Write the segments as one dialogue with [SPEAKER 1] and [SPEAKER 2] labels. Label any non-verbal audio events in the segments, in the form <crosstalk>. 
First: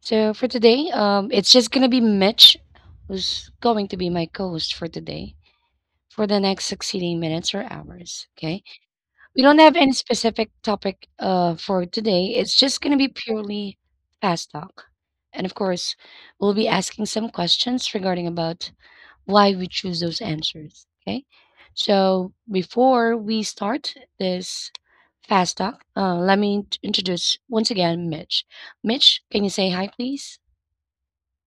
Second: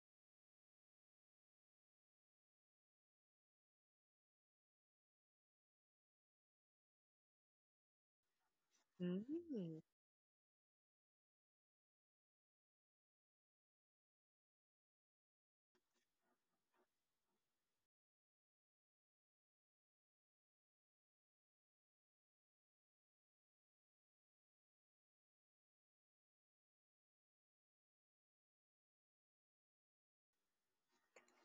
[SPEAKER 1] So, for today, it's just going to be Mitch who's going to be my co host for today for the next succeeding minutes or hours. Okay. We don't have
[SPEAKER 2] Mm.
[SPEAKER 1] any specific topic, for today, it's just going to be purely fast talk. And of course, we'll be asking some questions regarding about why we choose those answers. Okay. So before we start this fast talk, let me introduce once again Mitch. Mitch, can you say hi, please?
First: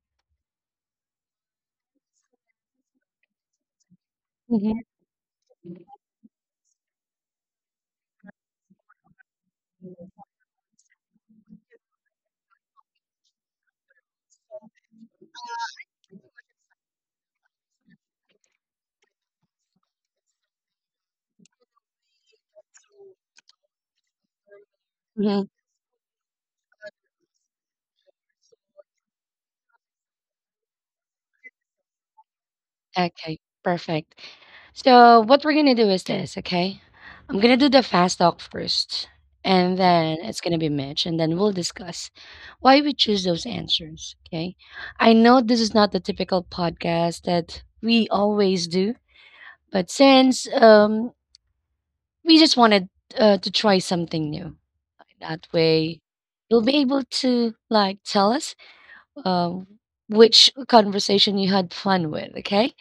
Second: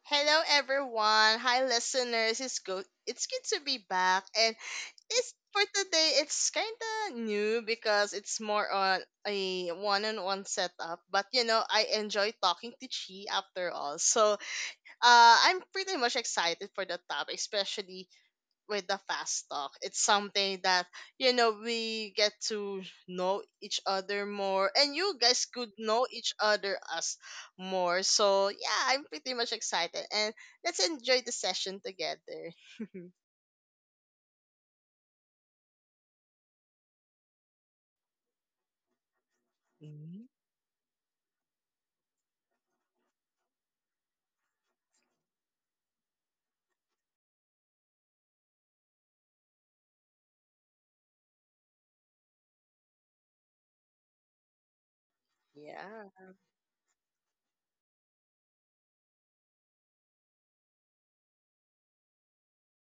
[SPEAKER 2] Hello everyone. Hi listeners. It's good. It's good to be back. And
[SPEAKER 1] Hmm.
[SPEAKER 2] it's for today it's kind of new because it's more on a one-on-one setup, but you know, I enjoy talking to Chi after all. So, I'm pretty much excited for the topic, especially with the fast talk. It's something that we get to know each other more, and you guys
[SPEAKER 1] Hmm.
[SPEAKER 2] could know each other us more. So yeah, I'm pretty much excited, and let's enjoy the session together. <laughs>
[SPEAKER 1] Okay, perfect. So what we're gonna do is this, okay? I'm gonna do the fast talk first, and then
[SPEAKER 2] Mm-hmm.
[SPEAKER 1] it's gonna be Mitch, and then we'll discuss why we choose those answers. Okay? I know this is not the typical podcast that we always do, but since, we just wanted, to try something new, that way
[SPEAKER 2] Yeah,
[SPEAKER 1] you'll be able to like tell us, um, which conversation you had fun with. Okay,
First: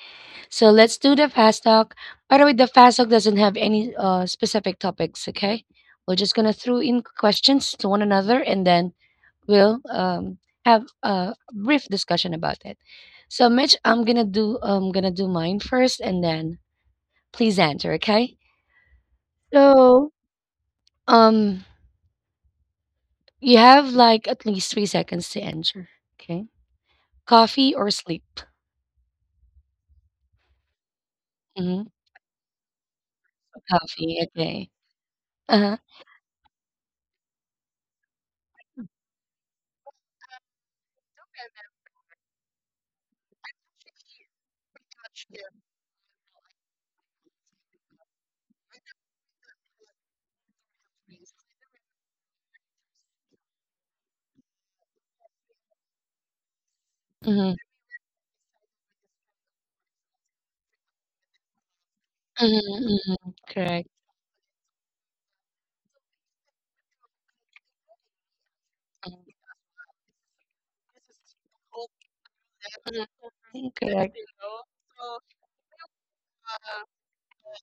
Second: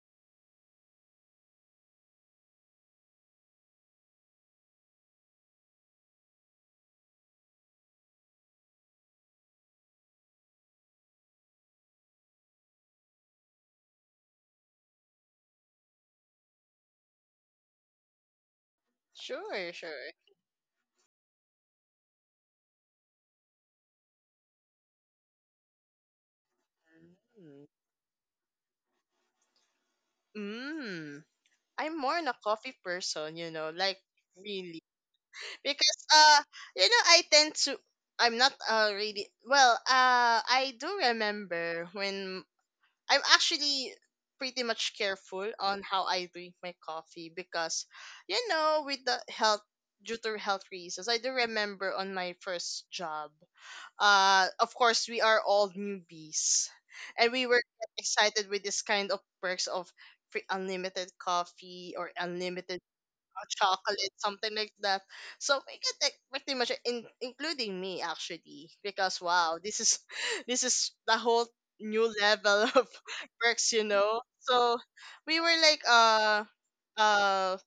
[SPEAKER 1] so let's do the fast talk. By the way, the fast talk doesn't have any, specific topics. Okay, we're just gonna throw in questions to one another, and then we'll, have a brief discussion about it. So, Mitch, I'm gonna do mine first, and then please answer. Okay.
[SPEAKER 2] sure,
[SPEAKER 1] So, Um, you have like at least 3 seconds to answer. Okay.
[SPEAKER 2] Mm,
[SPEAKER 1] Coffee or sleep?
[SPEAKER 2] Mm.
[SPEAKER 1] Hmm.
[SPEAKER 2] I'm more on a coffee person, you know, like
[SPEAKER 1] Coffee. Okay.
[SPEAKER 2] really.
[SPEAKER 1] Uh-huh.
[SPEAKER 2] Because you know, I tend to I'm not really well, I do remember when I'm actually pretty much careful on how I drink my coffee because, you know, with the health due to health reasons, I do remember on my first job. Of course, we are all newbies, and we
[SPEAKER 1] Hmm.
[SPEAKER 2] were excited with this kind of perks of free unlimited coffee or unlimited
[SPEAKER 1] Hmm. Correct.
[SPEAKER 2] chocolate, something like that. So we could like pretty much including me actually, because wow, this is <laughs> this is the whole new level <laughs> of works,
[SPEAKER 1] Mhm.
[SPEAKER 2] you
[SPEAKER 1] Correct.
[SPEAKER 2] know. So we were like uh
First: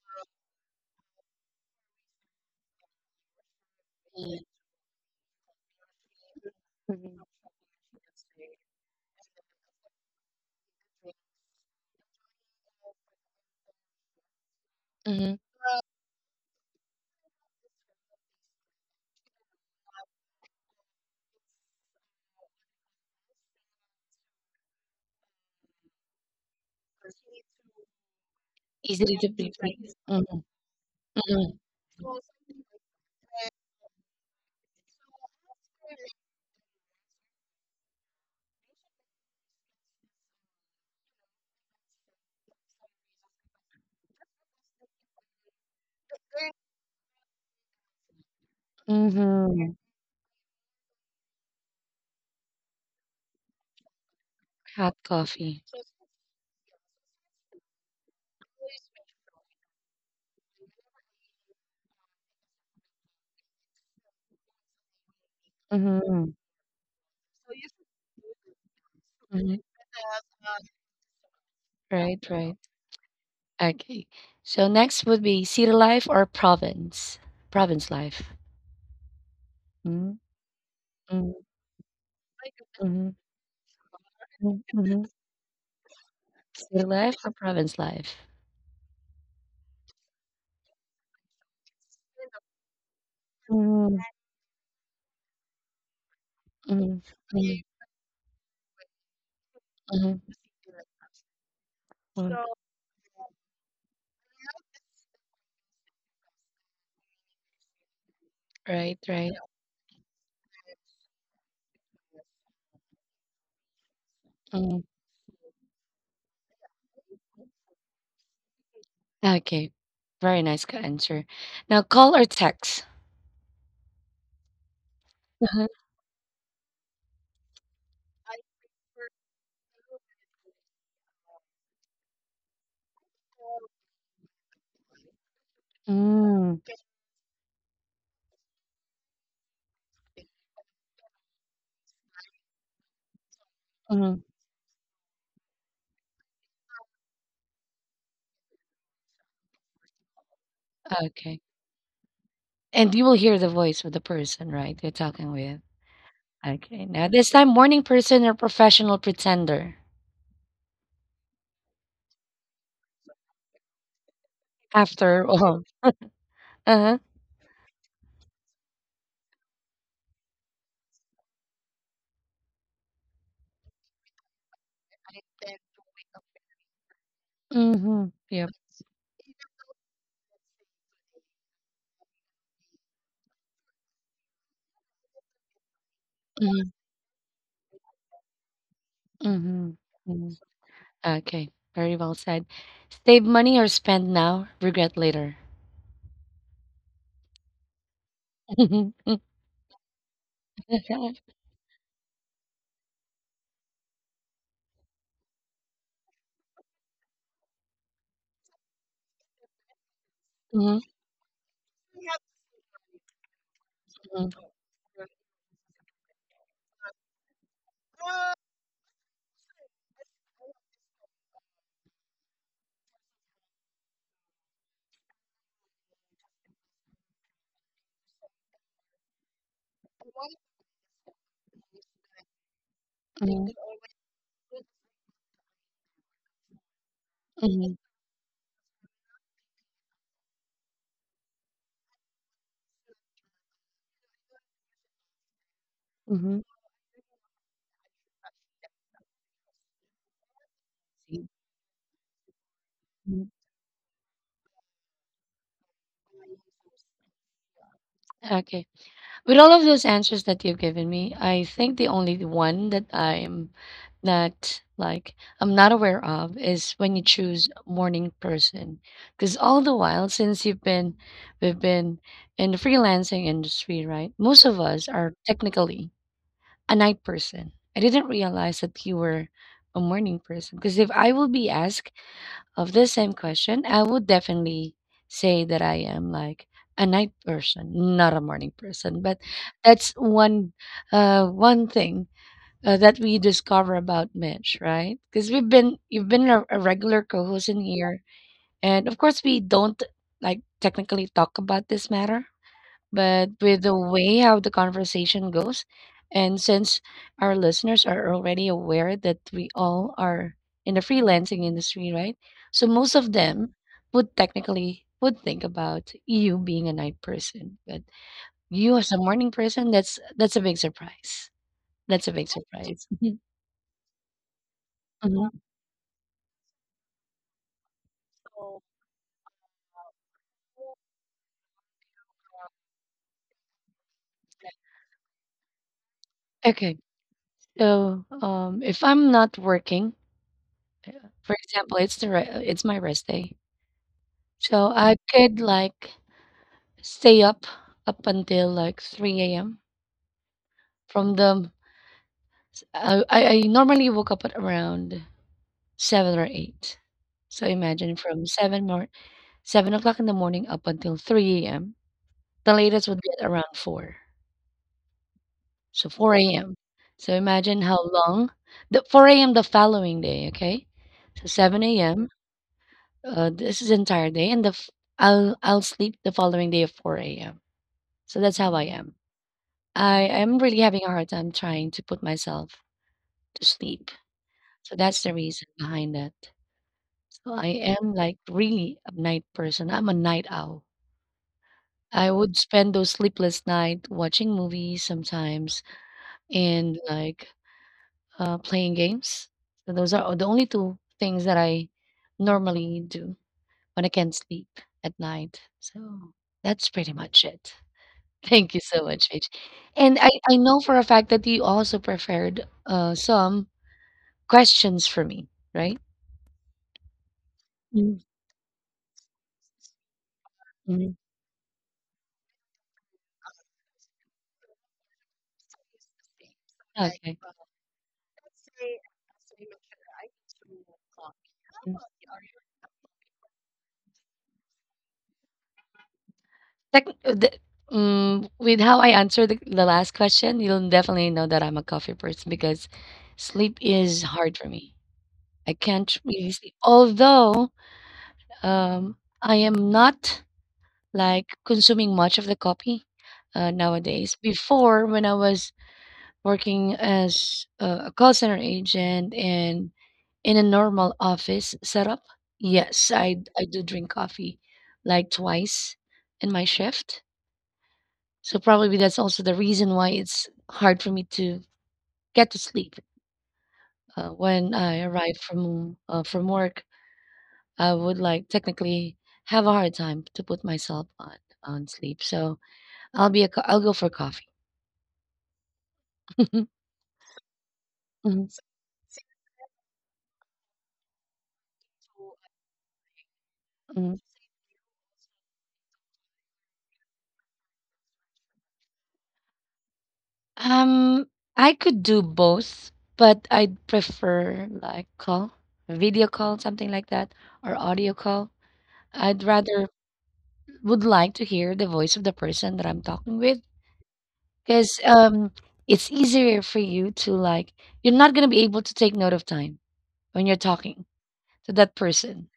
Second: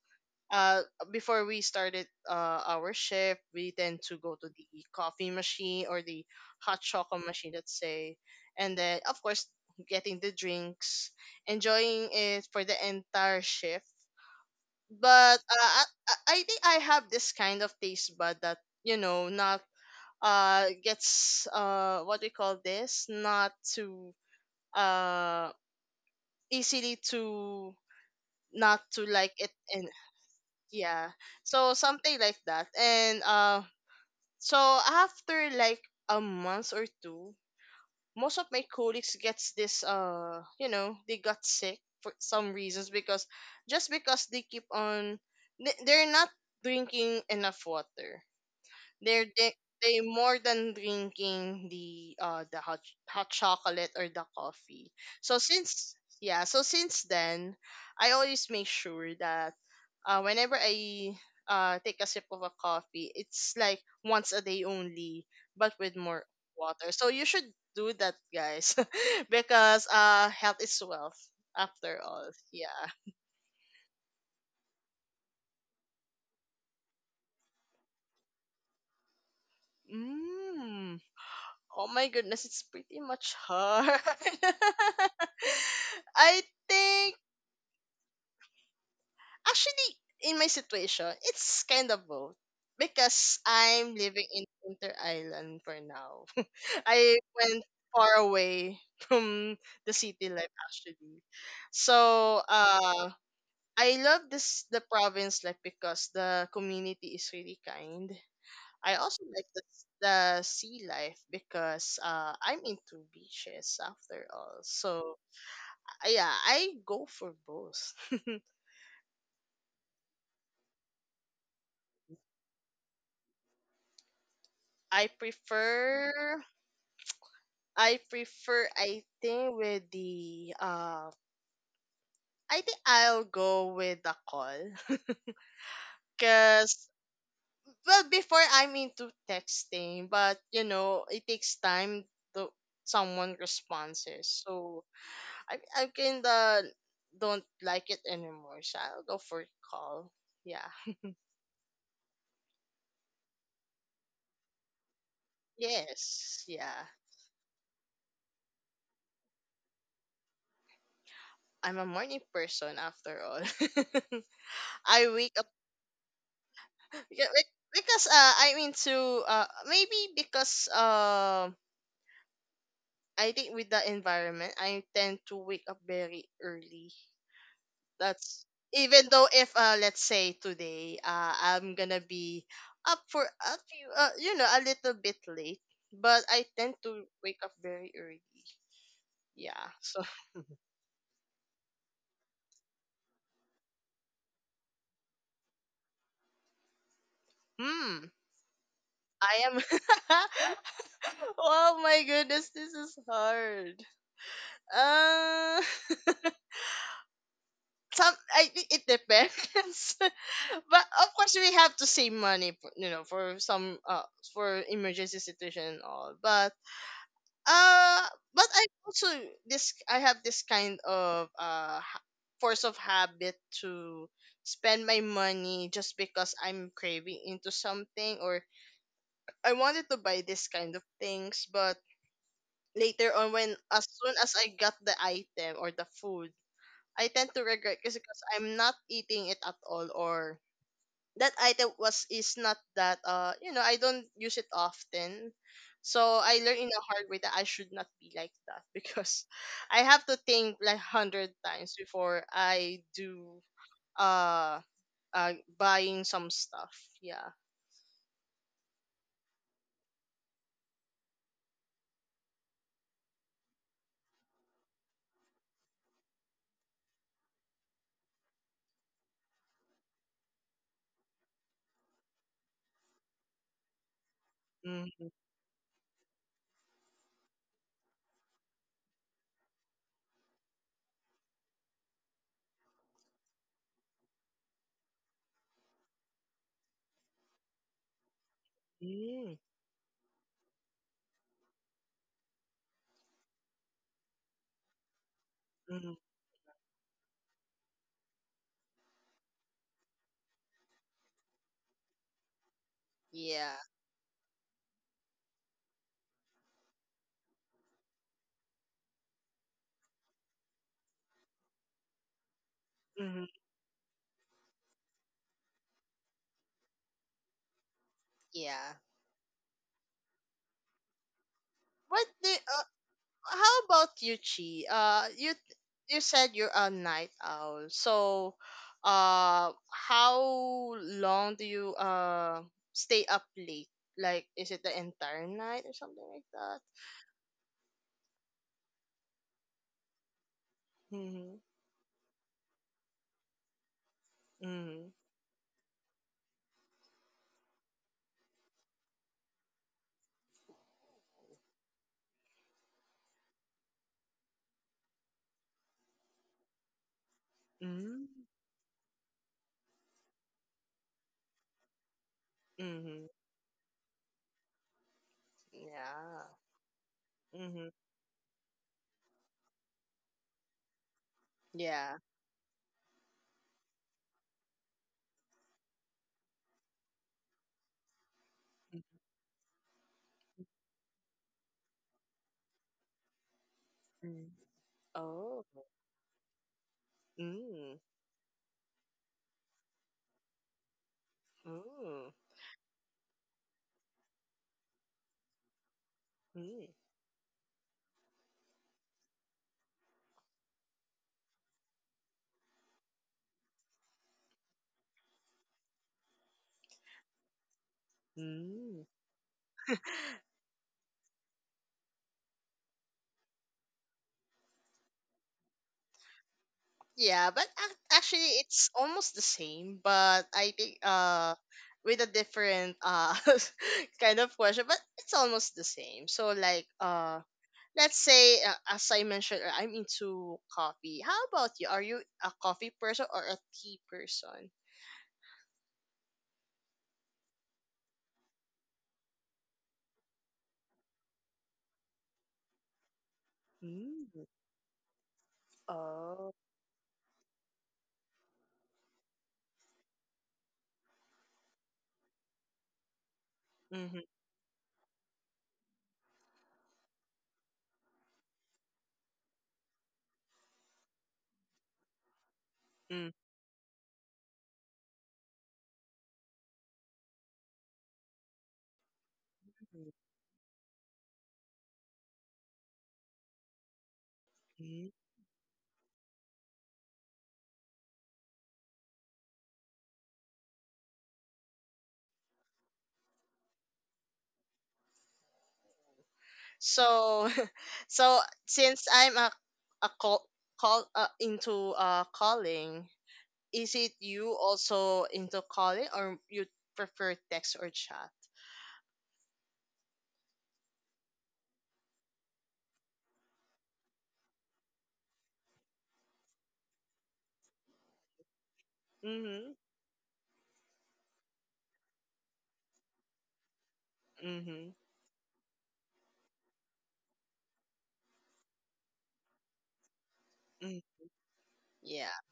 [SPEAKER 2] uh before we started our shift, we tend to go
[SPEAKER 1] Mm-hmm.
[SPEAKER 2] to the coffee machine or the hot chocolate machine, let's say, and then of course getting the drinks, enjoying it for the entire shift
[SPEAKER 1] Mm-hmm.
[SPEAKER 2] but I think I have this kind of taste bud that you know not gets what do you call this, not too uh easily to not
[SPEAKER 1] Easy
[SPEAKER 2] to
[SPEAKER 1] to
[SPEAKER 2] like it and
[SPEAKER 1] deplete. Mm-hmm.
[SPEAKER 2] yeah, so something like that and So after like a month or two, most of my colleagues gets this you know, they got sick for some reasons because just because they keep on they're not drinking enough water, they're they,
[SPEAKER 1] Mm-hmm.
[SPEAKER 2] they more than drinking the hot hot chocolate or the coffee.
[SPEAKER 1] Hot
[SPEAKER 2] So
[SPEAKER 1] coffee.
[SPEAKER 2] since Yeah, so since then, I always make sure that whenever I take a sip of a coffee, it's like once a day only, but with more
[SPEAKER 1] Mm-hmm.
[SPEAKER 2] water. So you should do that, guys, <laughs>
[SPEAKER 1] Hmm.
[SPEAKER 2] because health is wealth after
[SPEAKER 1] Right,
[SPEAKER 2] all.
[SPEAKER 1] right.
[SPEAKER 2] Yeah.
[SPEAKER 1] Okay. So next would be city life or province? Province life. Mm-hmm.
[SPEAKER 2] Mm.
[SPEAKER 1] Mm-hmm.
[SPEAKER 2] Oh my goodness, it's pretty
[SPEAKER 1] Mm-hmm.
[SPEAKER 2] much hard.
[SPEAKER 1] <laughs> Mm-hmm.
[SPEAKER 2] <laughs> I
[SPEAKER 1] City life
[SPEAKER 2] think
[SPEAKER 1] or province life?
[SPEAKER 2] Actually, in my situation, it's kind of both because I'm
[SPEAKER 1] Mm.
[SPEAKER 2] living in Inter Island for now. <laughs>
[SPEAKER 1] Mhm.
[SPEAKER 2] I went
[SPEAKER 1] Mhm.
[SPEAKER 2] far away from the
[SPEAKER 1] Mhm. Mhm.
[SPEAKER 2] city life actually. So,
[SPEAKER 1] So,
[SPEAKER 2] I love this the province life because the community is really kind. I
[SPEAKER 1] right,
[SPEAKER 2] also
[SPEAKER 1] right.
[SPEAKER 2] like the sea life because I'm into beaches after all.
[SPEAKER 1] Mhm.
[SPEAKER 2] So yeah, I go for both.
[SPEAKER 1] Okay. Very nice answer. Now call or text?
[SPEAKER 2] I
[SPEAKER 1] Uh-huh.
[SPEAKER 2] prefer I prefer. I think with the I think I'll go with the call. <laughs>
[SPEAKER 1] Mm.
[SPEAKER 2] Because well, before I'm into texting but you know it takes time to someone
[SPEAKER 1] Mhm.
[SPEAKER 2] responses, so I kinda don't like it anymore, so I'll go for call, yeah.
[SPEAKER 1] Okay. And you will hear the voice of the person, right? You're talking with.
[SPEAKER 2] Yes, yeah.
[SPEAKER 1] Okay. Now this time morning person or professional pretender?
[SPEAKER 2] I'm a morning person after all. <laughs> I
[SPEAKER 1] After
[SPEAKER 2] wake up,
[SPEAKER 1] all. Uh-huh.
[SPEAKER 2] yeah, like, because I'm into maybe because I think with the environment, I tend to wake up very early.
[SPEAKER 1] Mm-hmm.
[SPEAKER 2] That's
[SPEAKER 1] Yep.
[SPEAKER 2] even though if let's say today I'm gonna be up for a few you know a little bit late, but I
[SPEAKER 1] Mm-hmm.
[SPEAKER 2] tend to wake up very early. Yeah.
[SPEAKER 1] Mm-hmm.
[SPEAKER 2] So
[SPEAKER 1] Mm-hmm. Okay. Very well said. Save money or spend now, regret later.
[SPEAKER 2] <laughs> hmm
[SPEAKER 1] Mhm. Mm,
[SPEAKER 2] I am <laughs>
[SPEAKER 1] okay.
[SPEAKER 2] oh my goodness, this is hard. Uh <laughs> some, I think it depends. <laughs>
[SPEAKER 1] Mhm.
[SPEAKER 2] But of course we have to save money, you know, for some
[SPEAKER 1] Mhm.
[SPEAKER 2] for emergency situation and all. Uh, but I also this I have this kind of force of habit to spend my money just because I'm craving into something or I wanted to buy this kind of things, but later on,
[SPEAKER 1] Mhm.
[SPEAKER 2] when as soon as I got the item or the food, I tend to
[SPEAKER 1] Mhm.
[SPEAKER 2] regret because I'm not eating it at all or that item was is not that you know, I don't use it often. So I
[SPEAKER 1] Mhm.
[SPEAKER 2] learned in a hard way that I should not be like that <laughs> because I have to think like hundred times before I
[SPEAKER 1] Mhm.
[SPEAKER 2] do uh buying some stuff. Yeah.
[SPEAKER 1] Okay. With all of those answers that you've given me, I think the only one that not like I'm not aware of is when you choose morning person. Because all the while since you've been we've been in the freelancing industry, right? Most of us
[SPEAKER 2] Mm-hmm.
[SPEAKER 1] are technically a night person. I didn't realize that you were a morning person. Because if I will be asked of the same question, I would definitely say that I am like a night person, not a morning person. But
[SPEAKER 2] Mm-hmm.
[SPEAKER 1] that's one thing, that we discover about Mitch, right? Because we've been you've been a regular co-host in here, and of course we don't like technically talk about this matter, but
[SPEAKER 2] Yeah.
[SPEAKER 1] with the way how the conversation goes, and since our listeners are already aware that we all are in the freelancing industry, right? So most of
[SPEAKER 2] Mm-hmm.
[SPEAKER 1] them would technically would think about you being a night person, but
[SPEAKER 2] Yeah.
[SPEAKER 1] you as a morning person, that's a big surprise. That's
[SPEAKER 2] What
[SPEAKER 1] a big
[SPEAKER 2] the
[SPEAKER 1] surprise.
[SPEAKER 2] how about you, Chi?
[SPEAKER 1] Mhm.
[SPEAKER 2] You you said you're a night owl, so how long do you stay up late? Like, is it the entire night or something like that?
[SPEAKER 1] Okay, so, if I'm not working, uh, for
[SPEAKER 2] Mhm.
[SPEAKER 1] example, it's the it's my rest day, so I
[SPEAKER 2] Mhm.
[SPEAKER 1] could like stay up until like 3 a.m. From the I normally woke up at around 7 or 8. So imagine from
[SPEAKER 2] Mhm.
[SPEAKER 1] 7 more 7 o'clock in the morning up until 3 a.m. The latest would be
[SPEAKER 2] Mhm.
[SPEAKER 1] at around 4. So
[SPEAKER 2] Yeah.
[SPEAKER 1] 4 a.m. So imagine
[SPEAKER 2] Mhm.
[SPEAKER 1] how long, the 4 a.m. the following day, okay? So 7
[SPEAKER 2] Yeah.
[SPEAKER 1] a.m. This is entire day, and the I'll sleep the following day at 4 a.m. So that's how I am. I am really having a hard time trying to put myself to sleep.
[SPEAKER 2] Mhm.
[SPEAKER 1] So that's the reason
[SPEAKER 2] Oh.
[SPEAKER 1] behind that. So I
[SPEAKER 2] Mm.
[SPEAKER 1] am like really a night person. I'm a night owl. I
[SPEAKER 2] Oh.
[SPEAKER 1] would spend those sleepless night watching movies sometimes,
[SPEAKER 2] Mm.
[SPEAKER 1] and like, playing games. So those are the only two things that I normally do when I can't sleep at night. So that's pretty much it. <laughs> Thank you so
[SPEAKER 2] Mm.
[SPEAKER 1] much, Paige.
[SPEAKER 2] <laughs>
[SPEAKER 1] And I know for a fact that you also prepared, some questions for me, right?
[SPEAKER 2] Yeah, but
[SPEAKER 1] Mhm.
[SPEAKER 2] actually, it's almost the same. But I think
[SPEAKER 1] Mhm.
[SPEAKER 2] with a different <laughs> kind of question, but it's almost the same. So like
[SPEAKER 1] Okay.
[SPEAKER 2] let's say as I mentioned, I'm into coffee. How about you? Are you a coffee person or a tea person?
[SPEAKER 1] Like, with how I answered the last question, you'll definitely know that I'm a coffee person because sleep is
[SPEAKER 2] Mm.
[SPEAKER 1] hard for me. I can't really
[SPEAKER 2] Oh.
[SPEAKER 1] sleep. Although, I am not like consuming much of the coffee,
[SPEAKER 2] Mm-hmm,
[SPEAKER 1] nowadays. Before, when I was working as a call center agent and in a normal office setup, yes,
[SPEAKER 2] mm-hmm.
[SPEAKER 1] I do drink coffee like twice in my shift. So probably that's also the reason why it's hard for me to get to sleep. When I arrive from, from work, I would like technically have a hard time to put myself on sleep. So I'll be I'll go for coffee. <laughs>
[SPEAKER 2] So, <laughs> so
[SPEAKER 1] Mhm.
[SPEAKER 2] since I'm a a call call into calling, is it
[SPEAKER 1] Mhm.
[SPEAKER 2] you also into calling or you prefer text or chat?
[SPEAKER 1] Um, I could do both, but I'd prefer like call, video call, something like that, or audio call. I'd
[SPEAKER 2] Mhm.
[SPEAKER 1] rather would like to hear the voice of the person that I'm talking with,
[SPEAKER 2] Mhm.
[SPEAKER 1] because, it's easier for you to, like, you're not going to be able to take note of time when you're talking
[SPEAKER 2] Mm.
[SPEAKER 1] to that
[SPEAKER 2] Yeah.
[SPEAKER 1] person,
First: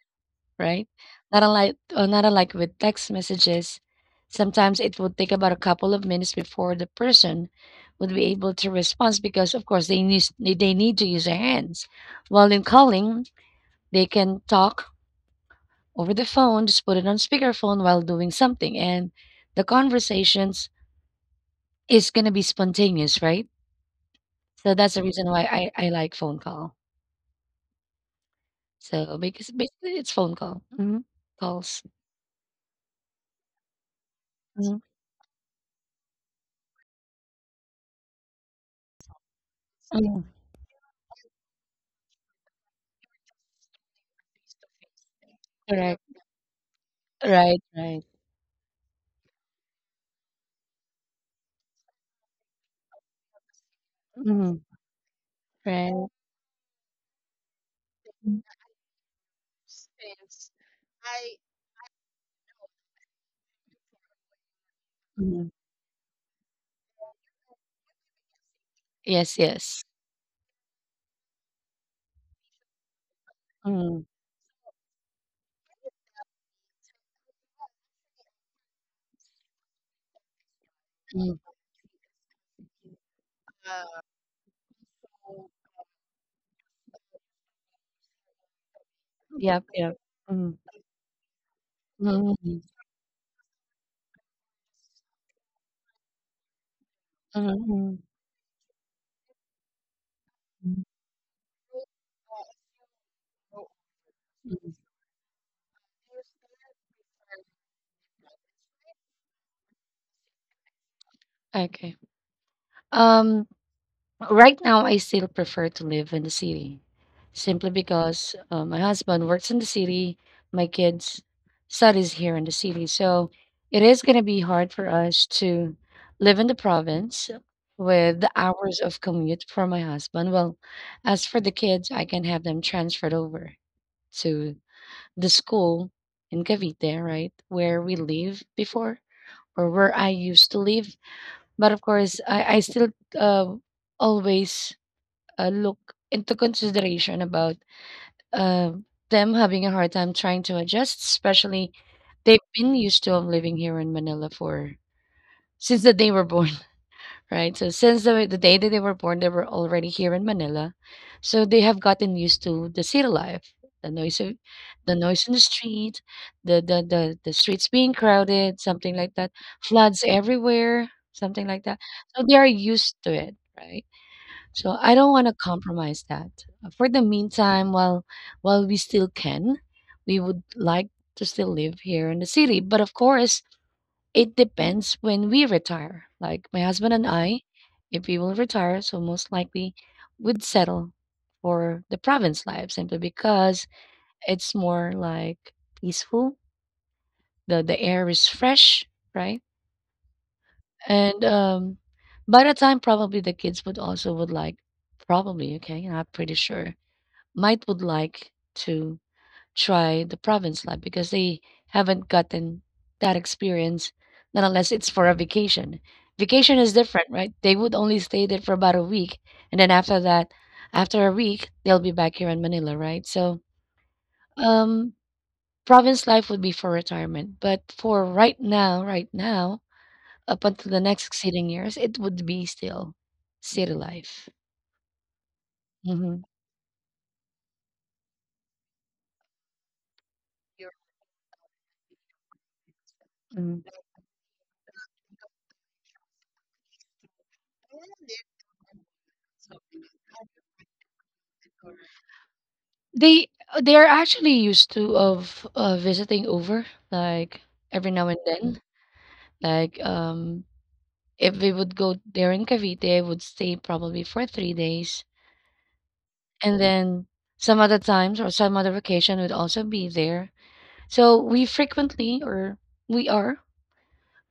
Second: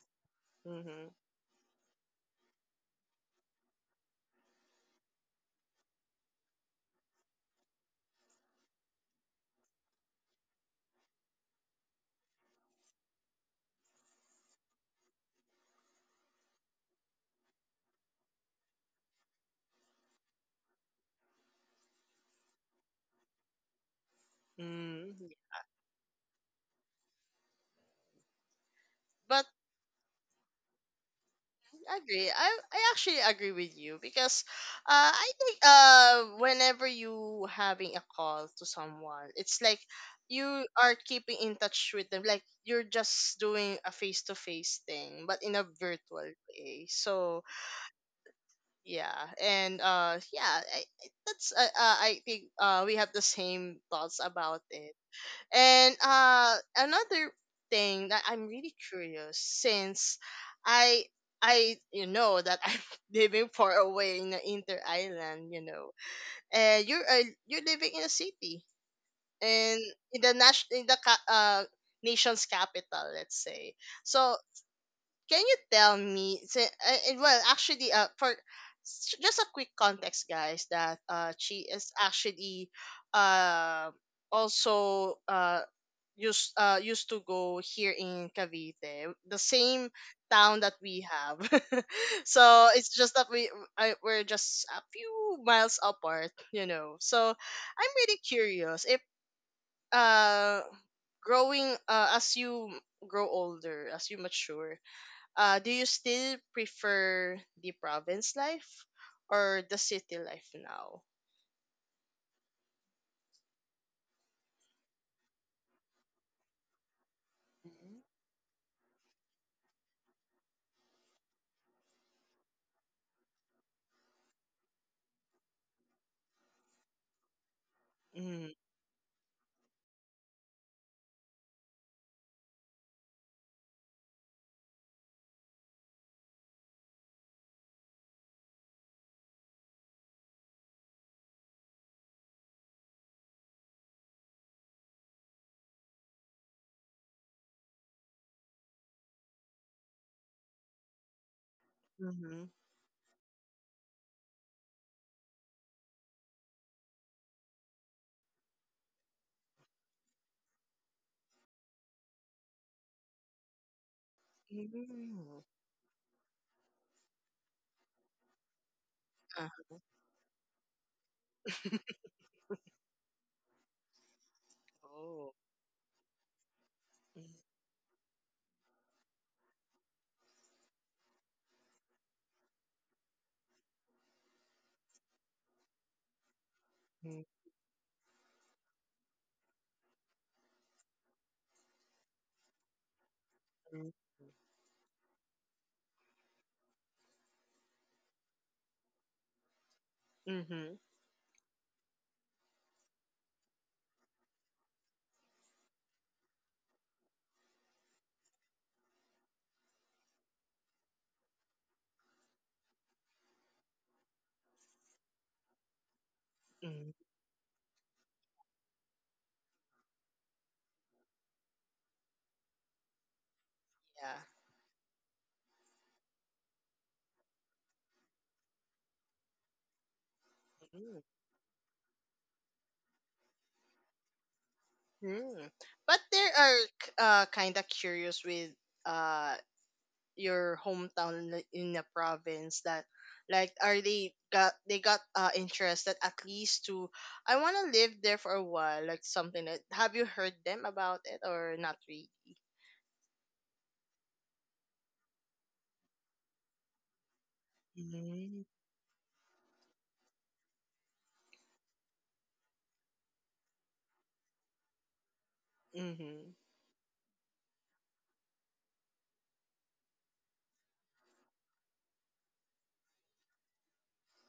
[SPEAKER 1] right?
[SPEAKER 2] Mhm.
[SPEAKER 1] Not unlike with text messages, sometimes it would take about a couple of minutes before the person would be able to respond, because of course they need they need to use their hands, while in calling they can talk over the phone, just put it on speakerphone while doing something, and the conversations is going to be spontaneous, right? So that's the
[SPEAKER 2] Mm.
[SPEAKER 1] reason why
[SPEAKER 2] Yeah.
[SPEAKER 1] I like phone call. So
[SPEAKER 2] But
[SPEAKER 1] because basically it's phone call. Mhm. Calls.
[SPEAKER 2] I agree. I actually agree with you because
[SPEAKER 1] Mhm.
[SPEAKER 2] I think whenever you having a call to someone, it's like
[SPEAKER 1] Mhm.
[SPEAKER 2] you are keeping in touch with them, like you're just doing a face to face thing but in a
[SPEAKER 1] Correct.
[SPEAKER 2] virtual way. So
[SPEAKER 1] Right, right.
[SPEAKER 2] yeah, and yeah, that's I think we have the same thoughts
[SPEAKER 1] Mhm.
[SPEAKER 2] about it. And
[SPEAKER 1] Right.
[SPEAKER 2] another thing that
[SPEAKER 1] Mm.
[SPEAKER 2] I'm really curious since I I you know that <laughs> I'm living far away in the inter
[SPEAKER 1] Mhm.
[SPEAKER 2] island, you know, and you're living in a city
[SPEAKER 1] Yes,
[SPEAKER 2] and
[SPEAKER 1] yes.
[SPEAKER 2] in the national in the nation's capital, let's say.
[SPEAKER 1] Mhm.
[SPEAKER 2] So can you tell me and well, actually, for just a quick context, guys, that
[SPEAKER 1] Mm.
[SPEAKER 2] she is actually uh also used used to go here in Cavite the
[SPEAKER 1] Yep,
[SPEAKER 2] same
[SPEAKER 1] yep. Mhm.
[SPEAKER 2] town that we have. <laughs>
[SPEAKER 1] Mhm.
[SPEAKER 2] So it's just that we're just a few miles apart, you know, so I'm
[SPEAKER 1] Mhm.
[SPEAKER 2] really curious if uh
[SPEAKER 1] Mhm.
[SPEAKER 2] growing as you grow older, as you
[SPEAKER 1] Mhm.
[SPEAKER 2] mature, do you still prefer the province life or the city life now?
[SPEAKER 1] Okay. Um Right now, I still prefer to live in the city, simply because, my husband works in the city, my kids studies here in the city. So it is going to be hard for us to live in the province with the
[SPEAKER 2] Mhm.
[SPEAKER 1] hours of commute for my husband. Well, as for the kids, I can have them transferred over to the school in Cavite, right, where we live before or where I used to live. But of course, I still, uh, always, look into consideration about, uh, them having a hard time trying to adjust, especially
[SPEAKER 2] Mm-hmm.
[SPEAKER 1] they've been used to, living here in Manila for since the day they were born, <laughs> right? So since the day that they were born, they were already here in Manila, so they have gotten used to the city life, the noise of the noise in the
[SPEAKER 2] Mm-hmm.
[SPEAKER 1] street, the streets being crowded, something like that,
[SPEAKER 2] Uh,
[SPEAKER 1] floods everywhere, something like that. So they are used to it, right? So I don't wanna
[SPEAKER 2] Oh.
[SPEAKER 1] compromise that. For the meantime, while we still can, we would like to still live here in the city. But of course, it depends when we retire. Like my husband and
[SPEAKER 2] Mm-hmm.
[SPEAKER 1] I, if we will retire, so most likely would settle for the province life, simply because
[SPEAKER 2] Mm-hmm.
[SPEAKER 1] it's more like peaceful. The air is fresh, right?
[SPEAKER 2] Mm-hmm.
[SPEAKER 1] And, by the time, probably the kids would also would like, probably okay, not pretty sure, might would like to try the province life because they haven't gotten that experience, not unless it's for a vacation. Vacation is different, right? They would only stay there for about a week, and then after that, after a week, they'll be back here in Manila, right? So,
[SPEAKER 2] Yeah.
[SPEAKER 1] um, province life would be for retirement, but for right now, up until the
[SPEAKER 2] Mhm.
[SPEAKER 1] next succeeding years, it would be still city life.
[SPEAKER 2] Mm. But
[SPEAKER 1] Hmm.
[SPEAKER 2] there are kind of curious with uh your hometown in a province, that like are they got interested at least to I want to live there for a while, like something that, have you heard them about it or not really?
[SPEAKER 1] They they are actually used to of, visiting over, like, every now and
[SPEAKER 2] Mm-hmm.
[SPEAKER 1] then. Like, if we would go there in Cavite, would stay probably for 3 days,
[SPEAKER 2] Mm-hmm.
[SPEAKER 1] and then some other times or some other vacation would also be there. So we frequently or we are,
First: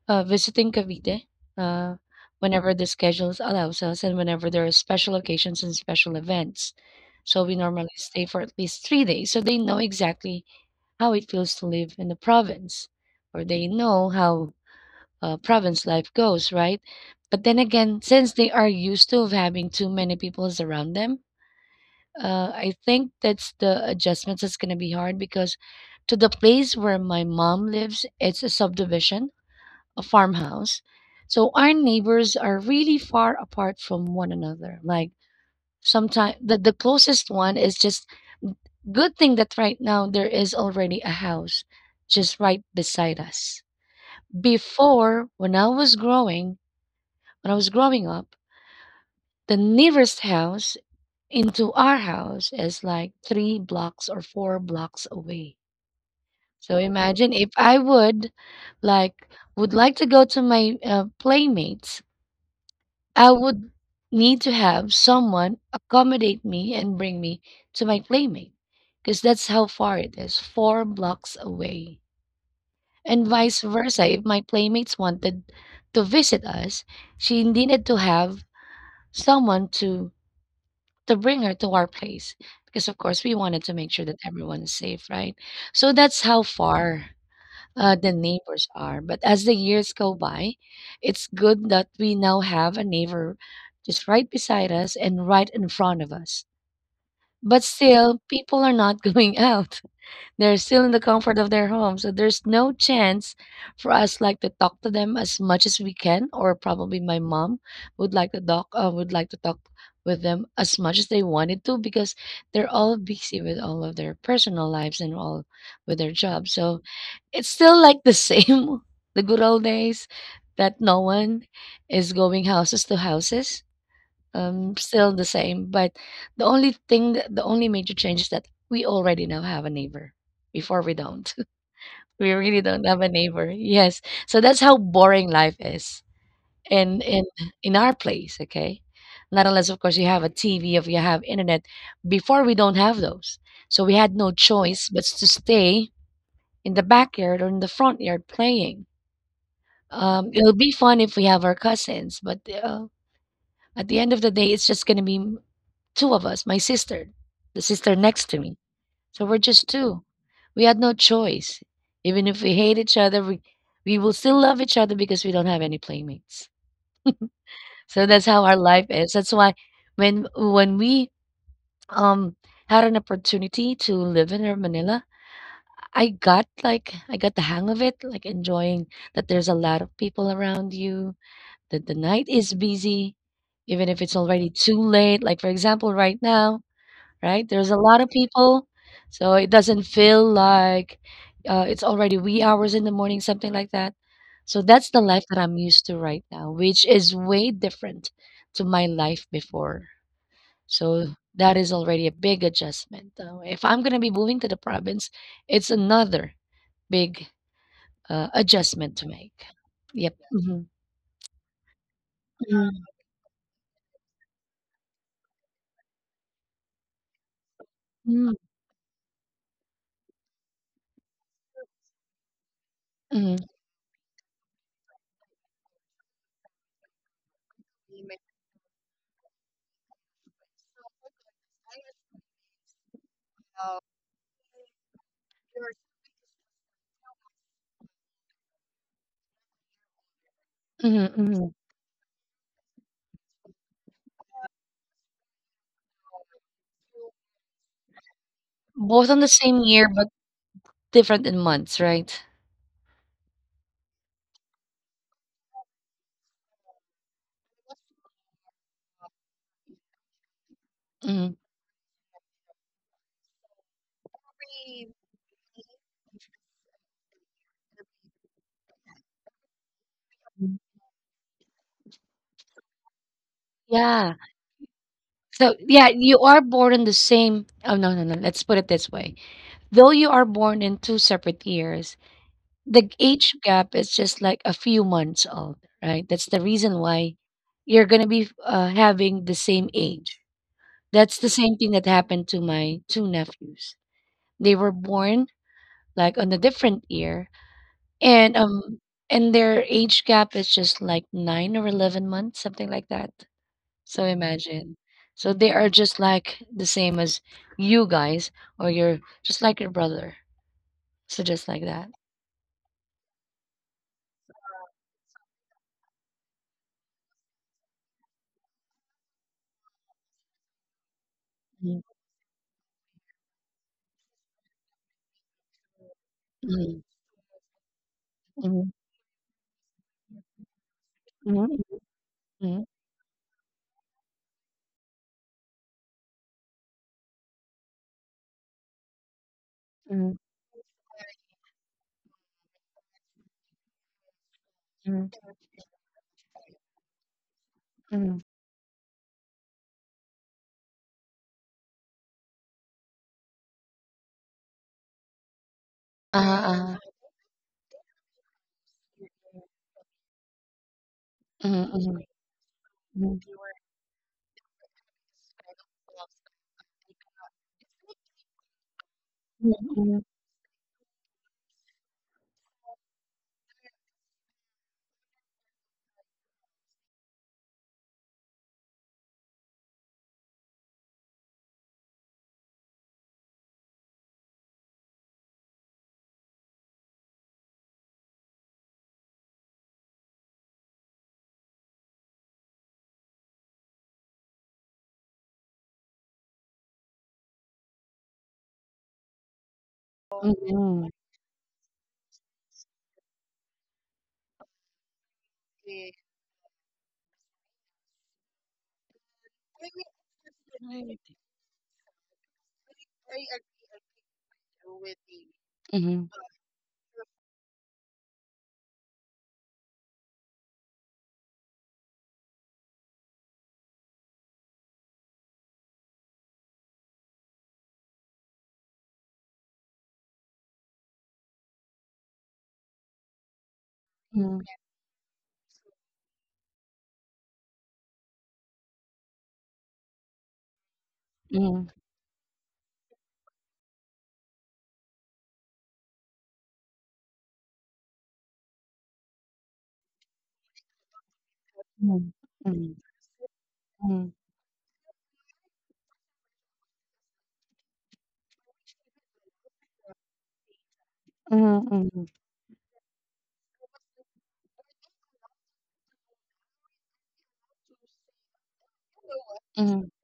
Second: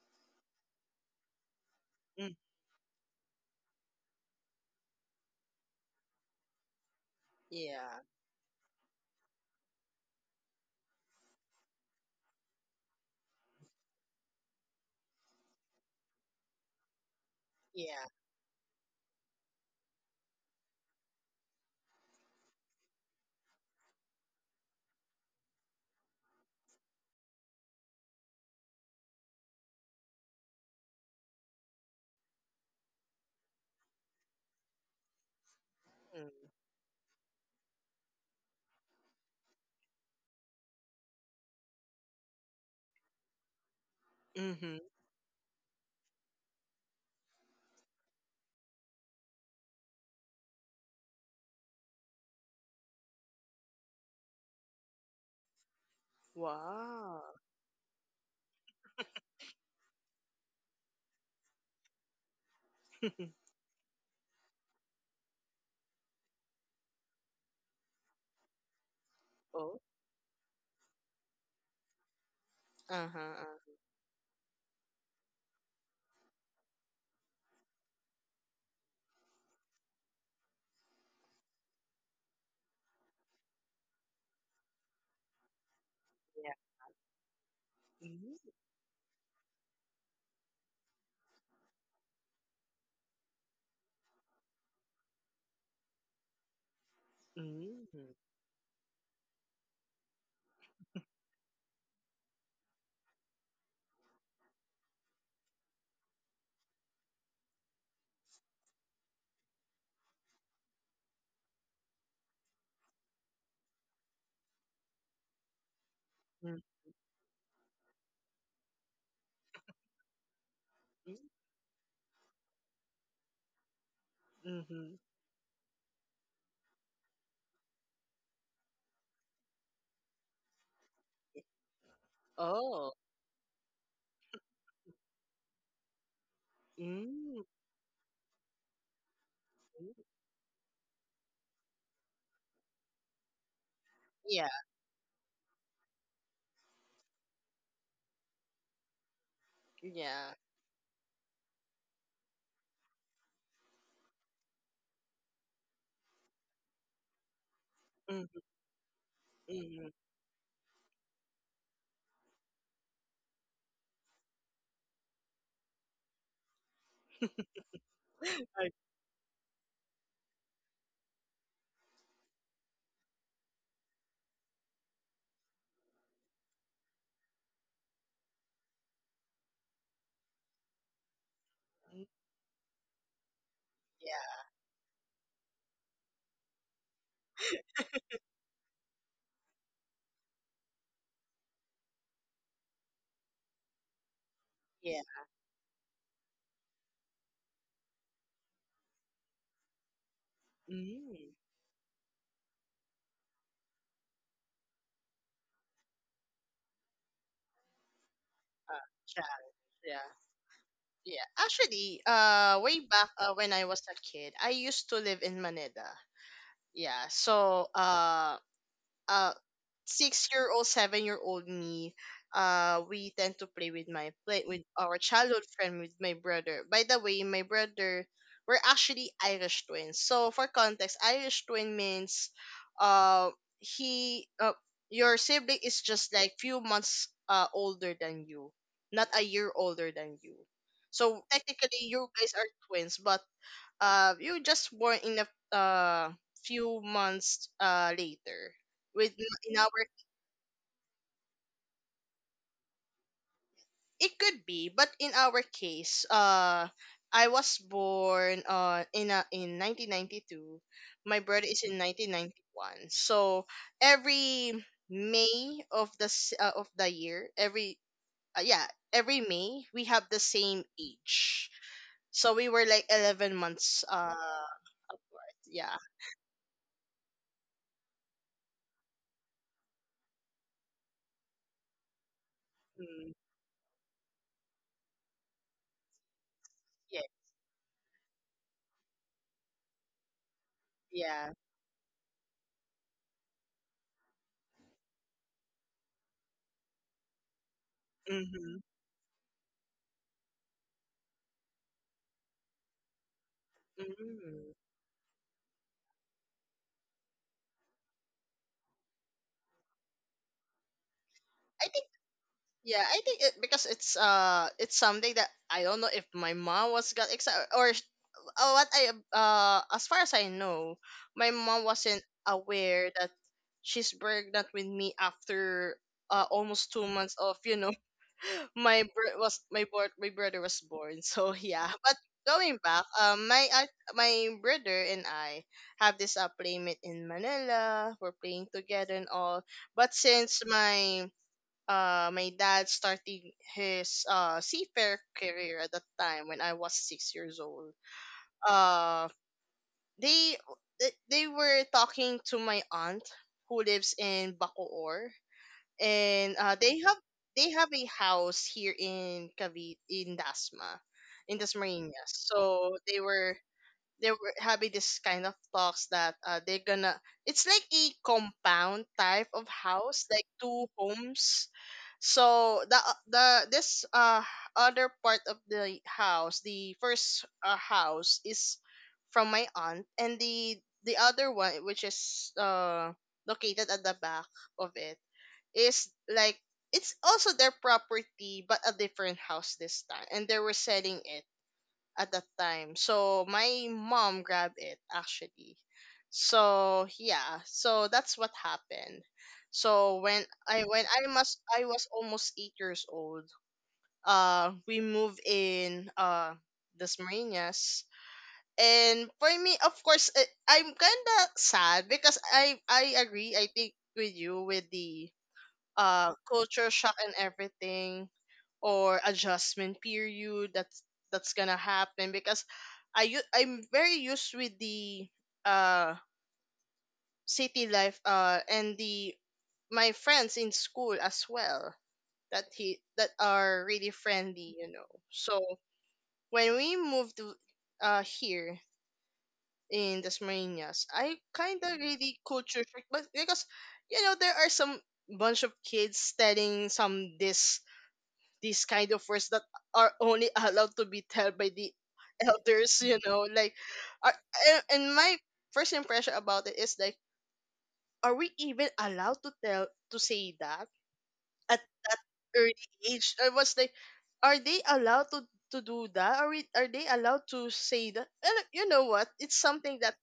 [SPEAKER 1] visiting Cavite, uh,
[SPEAKER 2] Mm.
[SPEAKER 1] whenever the schedules allows us and whenever there are special occasions and special events. So we normally
[SPEAKER 2] Yeah,
[SPEAKER 1] stay for at least 3 days, so they know exactly how it feels to live in the province, or they know how, province life goes, right? But then again,
[SPEAKER 2] yeah.
[SPEAKER 1] since they are used to of having too many people around them, I think that's the adjustments that's going to be hard because to the place where my mom lives, it's a subdivision, a farmhouse. So our neighbors are really far apart from one another. Like sometimes
[SPEAKER 2] Mm.
[SPEAKER 1] the closest one is just. Good thing that right now there is already a house just right beside us.
[SPEAKER 2] Mm-hmm.
[SPEAKER 1] Before, when I was growing up, the nearest house into our house is like three blocks or four blocks away. So
[SPEAKER 2] Wow.
[SPEAKER 1] imagine if I like would like to go to my playmates, I
[SPEAKER 2] <laughs>
[SPEAKER 1] would need to have someone accommodate me and bring me to my playmate because that's how
[SPEAKER 2] Oh.
[SPEAKER 1] far it is, four blocks away.
[SPEAKER 2] Uh-huh.
[SPEAKER 1] And vice versa, if my playmates wanted to visit us, she needed to have someone to bring her to our place because of course we wanted to make sure that everyone is safe, right? So that's how
[SPEAKER 2] Yeah.
[SPEAKER 1] far the
[SPEAKER 2] Mm-hmm.
[SPEAKER 1] neighbors are. But as the years go by, it's good that we now have a neighbor just right beside us and right in front of us. But
[SPEAKER 2] Mm-hmm.
[SPEAKER 1] still, people are not <laughs> going out. They're still in the comfort of their home, so there's no chance for us like to talk to them as much as we can, or probably my mom would like to talk with them as much as they wanted to because they're all busy with all of their personal lives and all with their jobs.
[SPEAKER 2] Mm-hmm.
[SPEAKER 1] So it's still like the same, <laughs> the good old days that no one is going houses to houses,
[SPEAKER 2] Mm-hmm.
[SPEAKER 1] still the same. But the only thing, the only major change is that we already now have a neighbor. Before we don't, <laughs> we really don't
[SPEAKER 2] Oh.
[SPEAKER 1] have a neighbor. Yes, so that's how boring life is in in
[SPEAKER 2] Mm-hmm.
[SPEAKER 1] in our place. Okay, not unless of course you have a TV, if you have internet. Before we don't have those, so we had no
[SPEAKER 2] Yeah.
[SPEAKER 1] choice but to stay in the backyard or in the front yard playing.
[SPEAKER 2] Yeah.
[SPEAKER 1] It'll be fun if we have our cousins, but at the end of the day, it's just going to be two of us, my sister, the sister next to me. So we're just
[SPEAKER 2] Mm-hmm.
[SPEAKER 1] two. We had no choice. Even if we hate each other, we will still love each other because we don't have any playmates. So that's how our
[SPEAKER 2] <laughs>
[SPEAKER 1] life is. That's why when we um had an opportunity to live in Manila, I got the hang of it, like enjoying that there's a lot of people around you, that the night is busy, even if it's
[SPEAKER 2] Yeah,
[SPEAKER 1] already too late. Like, for example, right now, right, there's a lot of people, so it doesn't feel like it's already wee hours in the morning, something like that. So that's the
[SPEAKER 2] yeah.
[SPEAKER 1] life that I'm used to right now, which is way different to my life before. So
[SPEAKER 2] Mm.
[SPEAKER 1] that is already a big adjustment. If I'm going to be moving to the province, it's another big adjustment to
[SPEAKER 2] Chat,
[SPEAKER 1] make.
[SPEAKER 2] yeah.
[SPEAKER 1] Yep. Mm-hmm.
[SPEAKER 2] Yeah. Actually, way back when I was a kid, I used to live in Manila. Yeah. So,
[SPEAKER 1] Hmm.
[SPEAKER 2] uh six-year-old seven-year-old me, we tend
[SPEAKER 1] Hmm.
[SPEAKER 2] to play with our childhood friend with my brother. By the way, my brother, we're actually irish twins. So for context, irish twin means uh he your sibling is just like few months older than you, not a year older than you, so
[SPEAKER 1] Hmm.
[SPEAKER 2] technically you guys are twins, but you just born in a few months later. With
[SPEAKER 1] Both on the
[SPEAKER 2] in our
[SPEAKER 1] same year, but different in months, right?
[SPEAKER 2] It could be, but in our case, I was born in 1992. My
[SPEAKER 1] Mhm.
[SPEAKER 2] brother is in 1991. So every May of the of the year, every uh, yeah every May, we have the same age. So we were like 11 months
[SPEAKER 1] Yeah.
[SPEAKER 2] apart.
[SPEAKER 1] So,
[SPEAKER 2] Yeah.
[SPEAKER 1] yeah, you are born in the same, oh, no, no, no, let's put it this way. Though you are born in 2 separate years, the
[SPEAKER 2] Mm,
[SPEAKER 1] age gap is just like a few months old, right? That's the reason
[SPEAKER 2] yeah.
[SPEAKER 1] why you're gonna be, having the same age. That's the
[SPEAKER 2] Yeah.
[SPEAKER 1] same thing that happened to my 2 nephews. They were born, like, on a different year, and,
[SPEAKER 2] hmm
[SPEAKER 1] and their age gap is just like 9 or 11 months, something like that. So
[SPEAKER 2] Mm.
[SPEAKER 1] imagine. So they are just like the same as you guys, or you're just like your brother. So just like
[SPEAKER 2] I think
[SPEAKER 1] that.
[SPEAKER 2] yeah, I think it because it's something that I don't know if my mom was got excited or sh- what I as far as I know, my mom
[SPEAKER 1] Mhm,
[SPEAKER 2] wasn't aware that she's pregnant with me after almost
[SPEAKER 1] mhm,
[SPEAKER 2] two months of you know <laughs>
[SPEAKER 1] mhm.
[SPEAKER 2] my br- was my board my brother was born. So <laughs> yeah, but going back, my brother and I have this playmate in Manila, we're playing together and all, but since my my dad starting his seafair career at that time, when I was six years old, Uh they they were talking to my aunt who lives in Bacoor, and
[SPEAKER 1] Uh-huh, uh-huh.
[SPEAKER 2] they have a house here in Cavite in
[SPEAKER 1] Mhm,
[SPEAKER 2] Dasmariñas. So
[SPEAKER 1] mhm,
[SPEAKER 2] they were having this kind of talks that they're gonna, it's like a compound type of
[SPEAKER 1] mhm, mhm,
[SPEAKER 2] house, like two homes, so the this other part of the house, the first house is from my aunt, and the other one, which is located at the back of it, is like it's also their property, but a different house this time, and they were selling it at that time. So my mom grabbed it actually. So yeah, so that's what happened. So when I when
[SPEAKER 1] mhm,
[SPEAKER 2] I must I was almost 8 years old. We moved in Las Marinas. And for me, of course, I'm
[SPEAKER 1] mhm,
[SPEAKER 2] kind of sad because I agree. I think with you with the
[SPEAKER 1] mhm, mhm, mhm, mhm,
[SPEAKER 2] culture shock and everything or adjustment period that's gonna happen because I'm very used with the uh city life and the my friends in school as well that are really
[SPEAKER 1] mhm,
[SPEAKER 2] friendly so when we moved to here in Dasmariñas I kind
[SPEAKER 1] mhm,
[SPEAKER 2] of really culture shock. But because you know there are some bunch of kids telling some this these kind of words that are only <laughs> allowed to be told by the
[SPEAKER 1] mhm,
[SPEAKER 2] elders, you know, like are, and my first impression about it is like, are we even allowed to tell to say that at that early age? I was like, are they allowed to do that? Are they allowed to say that? And you know what, it's something that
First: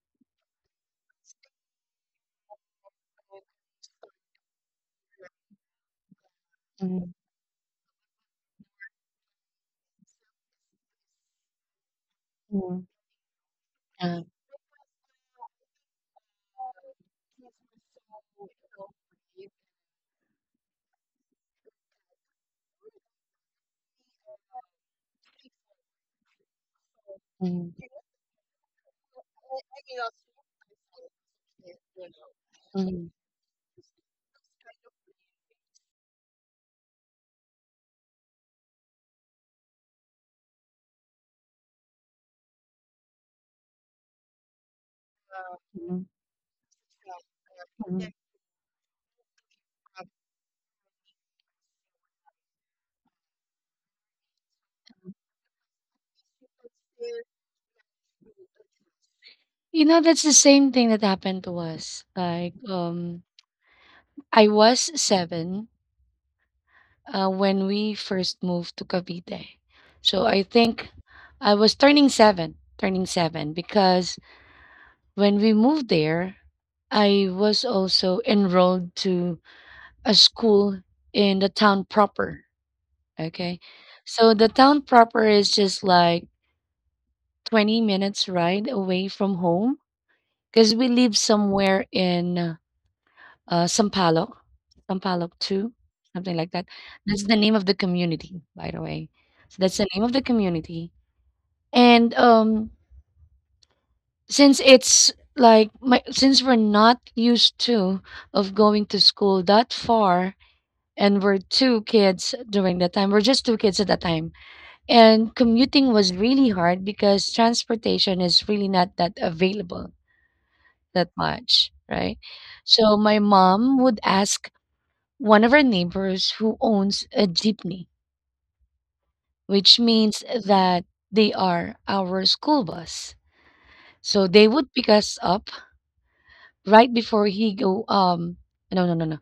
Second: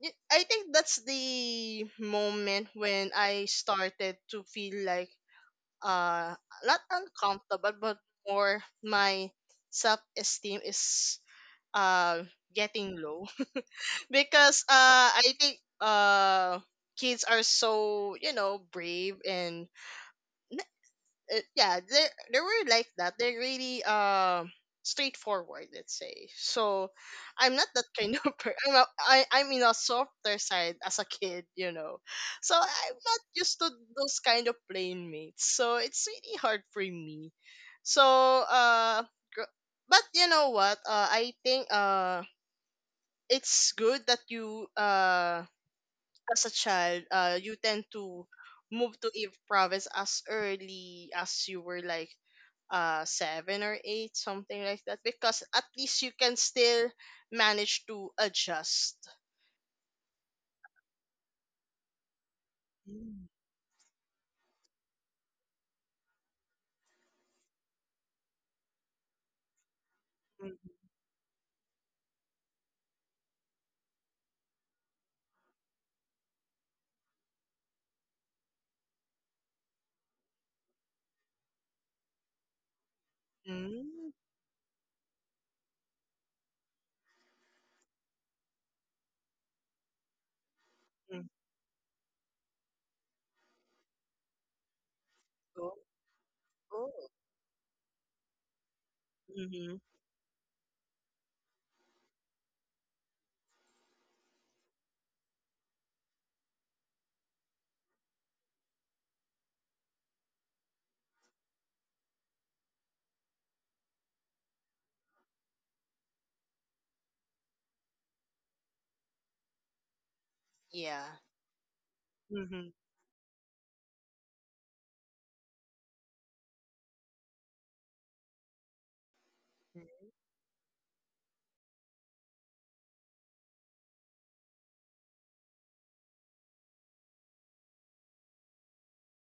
[SPEAKER 2] I think that's the moment when I started to feel like uh not
[SPEAKER 1] mhm, mhm,
[SPEAKER 2] uncomfortable but more my self esteem is uh
[SPEAKER 1] mhm,
[SPEAKER 2] getting low <laughs>
[SPEAKER 1] uh,
[SPEAKER 2] because I think kids are so, you know, brave and yeah, they were like that. They're really straightforward, let's say. So I'm not
[SPEAKER 1] mhm,
[SPEAKER 2] that kind of person. I'm in a softer side as a kid, you know. So I'm
[SPEAKER 1] mhm,
[SPEAKER 2] not used to those kind of playing mates. So it's really hard for me. So uh, gr- but you know what? I think it's good that you
[SPEAKER 1] mhm,
[SPEAKER 2] as a child you tend
[SPEAKER 1] mhm.
[SPEAKER 2] to move to a province as early as you were like seven or eight, something like that, because at least you can still manage to adjust.
[SPEAKER 1] You know, that's the same thing that happened to us. Like, I was seven when we first moved to Cavite. So I think I was turning seven, because when we moved there, I was also enrolled to a school in the town proper. Okay.
[SPEAKER 2] Mm-hmm.
[SPEAKER 1] So the town proper is just like 20 minutes ride away from home because we live somewhere in Sampaloc, Sampaloc
[SPEAKER 2] Oh,
[SPEAKER 1] 2, something like that.
[SPEAKER 2] oh.
[SPEAKER 1] That's the name of the community, by the way. So
[SPEAKER 2] Mm-hmm.
[SPEAKER 1] that's the name of the community. And since since we're not used to of going to school that far, and we're two kids during that time, we're just two kids at that time, and commuting was really hard because transportation is really not that available
[SPEAKER 2] Yeah.
[SPEAKER 1] that much, right?
[SPEAKER 2] Mm-hmm.
[SPEAKER 1] So my mom would ask one of our neighbors who owns a jeepney, which means that they are our school bus. So they would pick us up right before he go no, no, no, no,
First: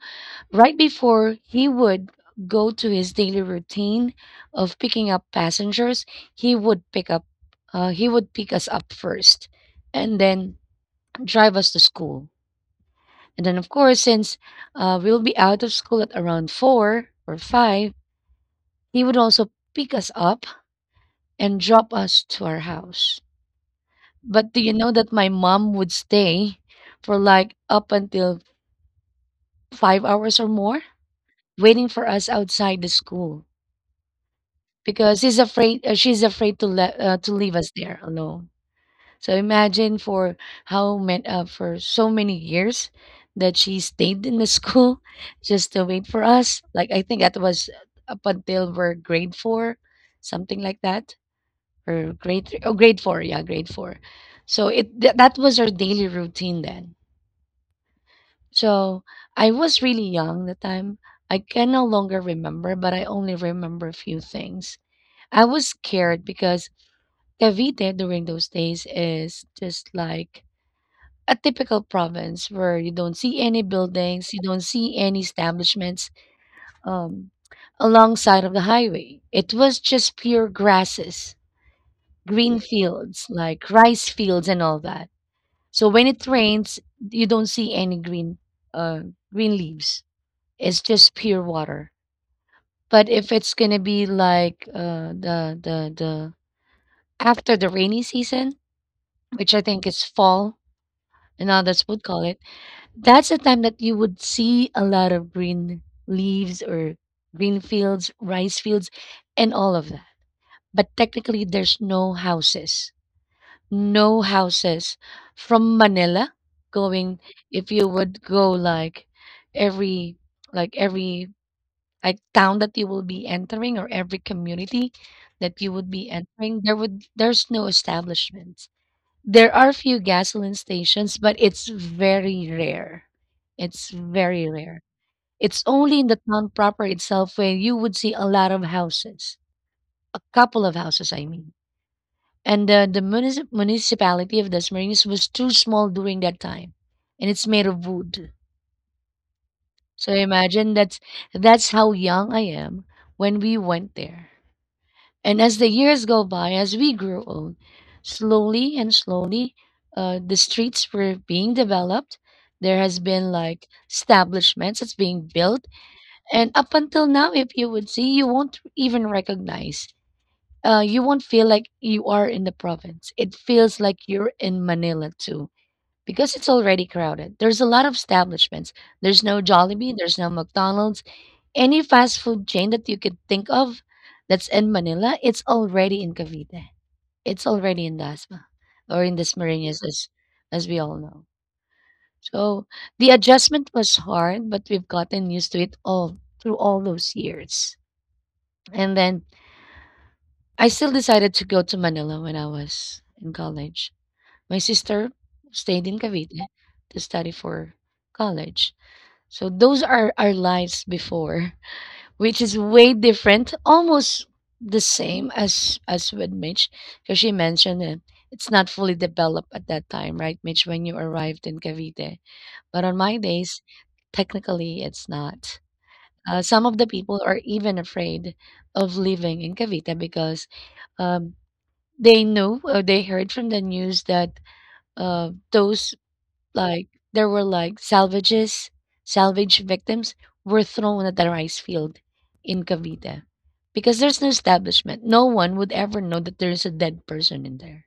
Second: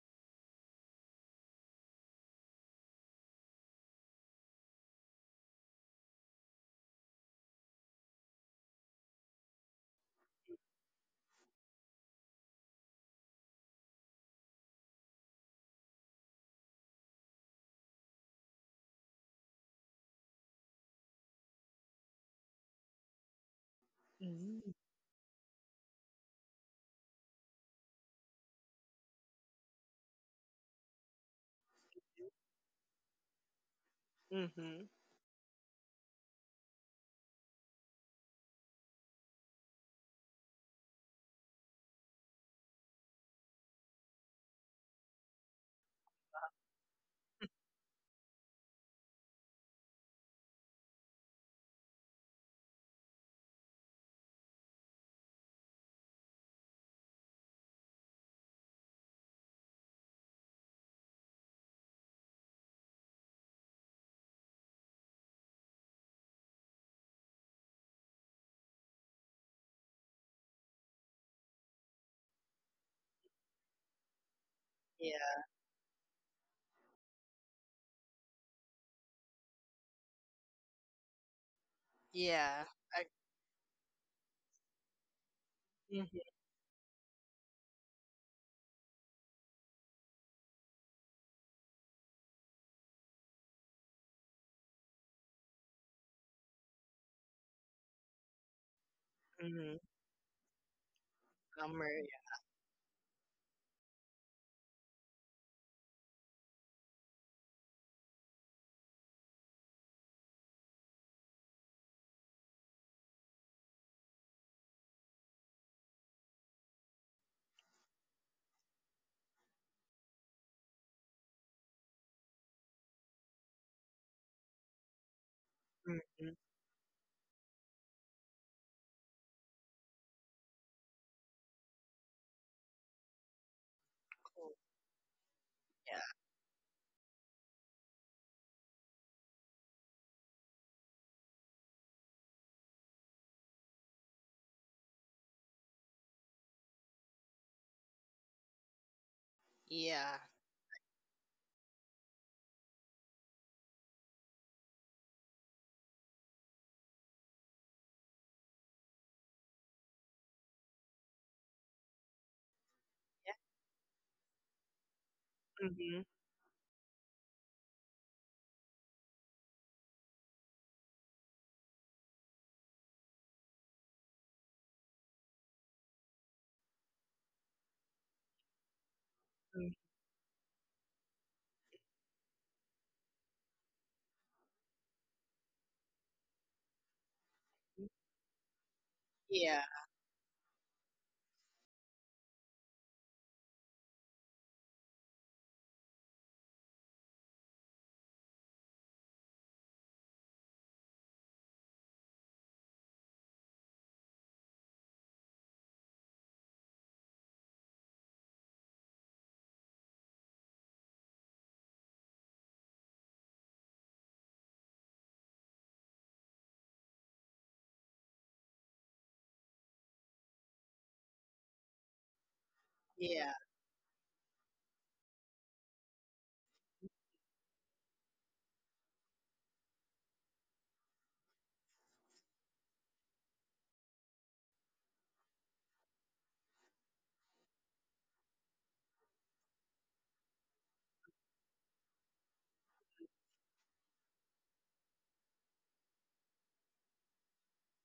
[SPEAKER 1] right before he would go to his daily routine of picking up passengers. he would pick up he would pick us up first and then drive us to school, and then of course since we'll be out of school at around four or five, he would also pick us up and drop us to our house. But do
[SPEAKER 2] Mm-hmm.
[SPEAKER 1] you know that my mom would stay for like up until 5 hours or more, waiting for us outside the school
[SPEAKER 2] Mm-hmm.
[SPEAKER 1] because he's afraid. She's afraid to let to leave us there alone. So imagine for how many for so many years that she stayed in the school <laughs> just to wait for us. Like I think that was up until we're grade four, something like that, or grade three, oh, grade four, yeah, grade four. So that was our daily routine then. So I was really young the time. I can no longer remember, but I only remember a few things. I was scared because Cavite during those days is just like a typical province where you don't see any buildings, you don't see any
[SPEAKER 2] Yeah.
[SPEAKER 1] establishments um, alongside of the highway. It was just pure grasses, green
[SPEAKER 2] Yeah. I,
[SPEAKER 1] fields, like rice fields and all that. So when
[SPEAKER 2] Mm-hmm.
[SPEAKER 1] it rains, you don't see any uh green leaves. It's just pure water. But if it's gonna be like the after the rainy season, which I
[SPEAKER 2] Mm-hmm.
[SPEAKER 1] think is fall, and others
[SPEAKER 2] Summer.
[SPEAKER 1] would call it, that's the time that you would see a lot of green leaves or green fields, rice fields, and all of that. But technically there's no houses. No houses from Manila going, if you would go like every, like every, like town that you will be entering, or every community that you would
[SPEAKER 2] Yeah.
[SPEAKER 1] be
[SPEAKER 2] Mm-hmm.
[SPEAKER 1] entering, there's no establishments. There are few gasoline stations but it's very rare. It's very
[SPEAKER 2] Cool.
[SPEAKER 1] rare. It's only
[SPEAKER 2] Yeah.
[SPEAKER 1] in the town proper itself where you would see a lot of houses. A couple of houses I mean, and the municipality of Des Marines was too small during that time, and it's made of wood. So
[SPEAKER 2] Yeah.
[SPEAKER 1] imagine, that's how young I am when we went there. And as the years go by, as we grew old, slowly and slowly, the streets were being developed. There has been
[SPEAKER 2] Yeah.
[SPEAKER 1] like establishments that's being built,
[SPEAKER 2] Mm-hmm.
[SPEAKER 1] and up until now, if you would see, you won't even recognize you won't feel like you are in the province. It feels like you're in Manila too, because it's already crowded. There's a lot of establishments. There's no
[SPEAKER 2] Mm-hmm.
[SPEAKER 1] Jollibee, there's no McDonald's. Any fast food chain that you could think of that's in Manila, it's already in Cavite. It's already in Dasma or in the
[SPEAKER 2] Yeah.
[SPEAKER 1] Marinas, as we all know. So the adjustment was hard, but we've gotten used to it all through all those years. And then I still decided to go to Manila when I was in college. My sister stayed in Cavite to study for college. So those are our lives before, <laughs> which is way different, almost the same as with Mitch, because she mentioned it. It's not fully developed at that time, right, Mitch, when you arrived in Cavite. But on my
[SPEAKER 2] Yeah.
[SPEAKER 1] days, technically it's not. Some of the people are even afraid of living in Cavite because um, they knew, or they heard from the news that those, like there were like salvage victims were thrown at the rice field in Cavite because there's no establishment, no one would ever know that there's a dead person in there.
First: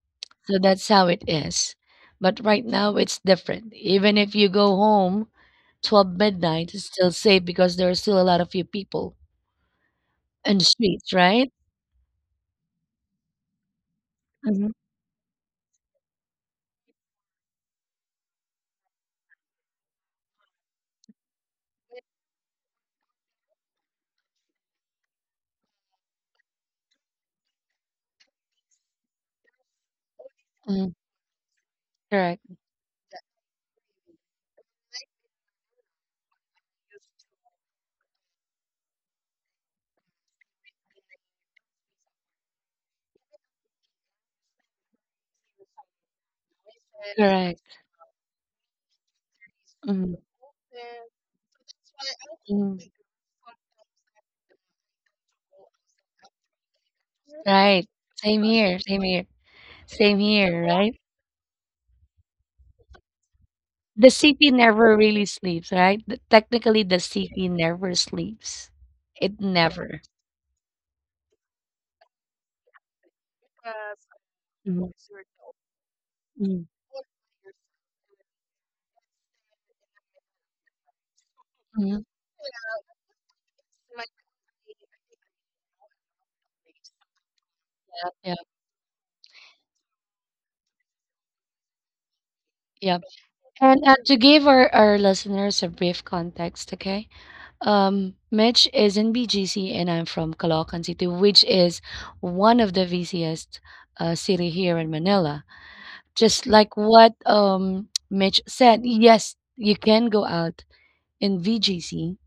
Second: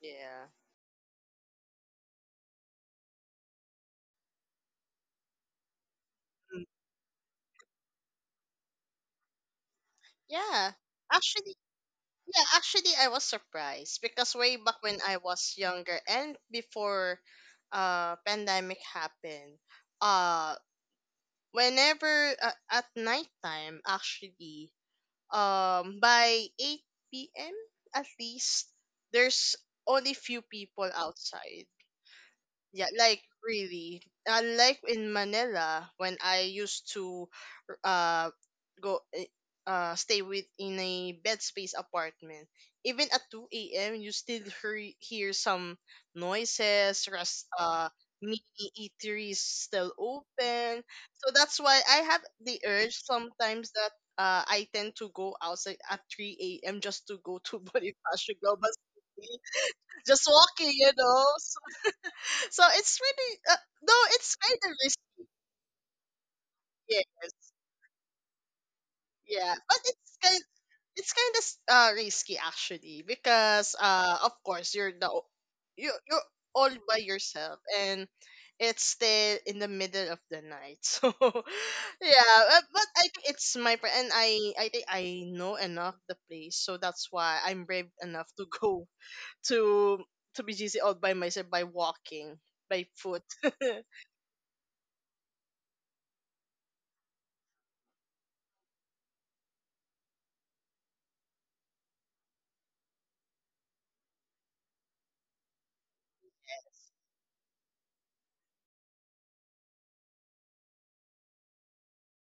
[SPEAKER 2] Yeah.
[SPEAKER 1] So that's how it is, but right now it's different. Even if you go home 12
[SPEAKER 2] Mm.
[SPEAKER 1] midnight, it's still safe because there are still a lot of few people in the
[SPEAKER 2] Yeah.
[SPEAKER 1] streets, right?
[SPEAKER 2] Actually, yeah, actually, I was surprised because way
[SPEAKER 1] Hmm.
[SPEAKER 2] back when I was younger and before pandemic happened, uh whenever at nighttime actually, by 8 p.m. at least there's only few people outside.
[SPEAKER 1] Correct.
[SPEAKER 2] Yeah, like really. Like in Manila, when I used to uh go eh, stay with in a bed space apartment, even at 2 a.m. you still hear some noises. Rest
[SPEAKER 1] Correct.
[SPEAKER 2] Mini eateries still open, so that's why I have the
[SPEAKER 1] Mhm.
[SPEAKER 2] urge sometimes that. I tend to go outside at 3 a.m. just to go to <laughs>
[SPEAKER 1] Right.
[SPEAKER 2] Bonifacio
[SPEAKER 1] Same
[SPEAKER 2] Global
[SPEAKER 1] here. Same here.
[SPEAKER 2] City.
[SPEAKER 1] Same
[SPEAKER 2] Just
[SPEAKER 1] here,
[SPEAKER 2] walking, you
[SPEAKER 1] right?
[SPEAKER 2] know. So so it's really no,
[SPEAKER 1] The
[SPEAKER 2] it's
[SPEAKER 1] CP
[SPEAKER 2] kind of
[SPEAKER 1] never
[SPEAKER 2] risky.
[SPEAKER 1] really sleeps, right? Technically, the
[SPEAKER 2] Yes.
[SPEAKER 1] CP never sleeps. It
[SPEAKER 2] Yeah, but
[SPEAKER 1] never.
[SPEAKER 2] it's kind of risky actually because of course
[SPEAKER 1] Mhm.
[SPEAKER 2] you you're
[SPEAKER 1] Mhm.
[SPEAKER 2] all by yourself and it's still in the middle of the night. <laughs> So
[SPEAKER 1] Mhm.
[SPEAKER 2] yeah, but I think it's and I think I know enough the place, so that's why I'm brave
[SPEAKER 1] Yep,
[SPEAKER 2] enough
[SPEAKER 1] yep,
[SPEAKER 2] to go <laughs> to to BGC all by myself by walking by
[SPEAKER 1] yep.
[SPEAKER 2] foot. <laughs>
[SPEAKER 1] And to give our listeners a brief context, okay? Mitch is in BGC and I'm from Caloocan City, which is one of the busiest city here in Manila. Just like what Mitch said, yes, you can go out in VGC,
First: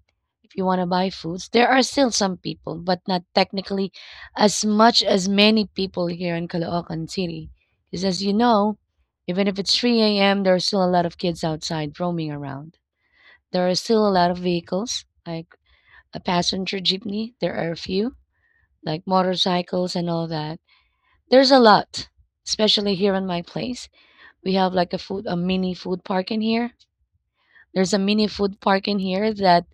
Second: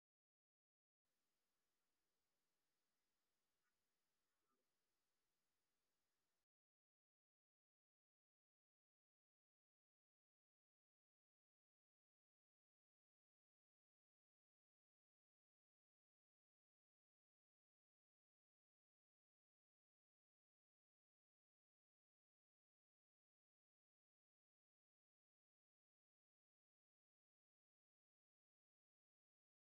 [SPEAKER 1] if you want to buy foods, there are still some people, but not technically as much as many people here in Caloocan City. Because as you know, even if it's 3 a.m., there are still a lot of kids outside roaming around. There are still a lot of vehicles, like a passenger jeepney. There are a few, like motorcycles and all that. There's a lot, especially here in my place. We have like a mini food park in here. There's a mini food park in here that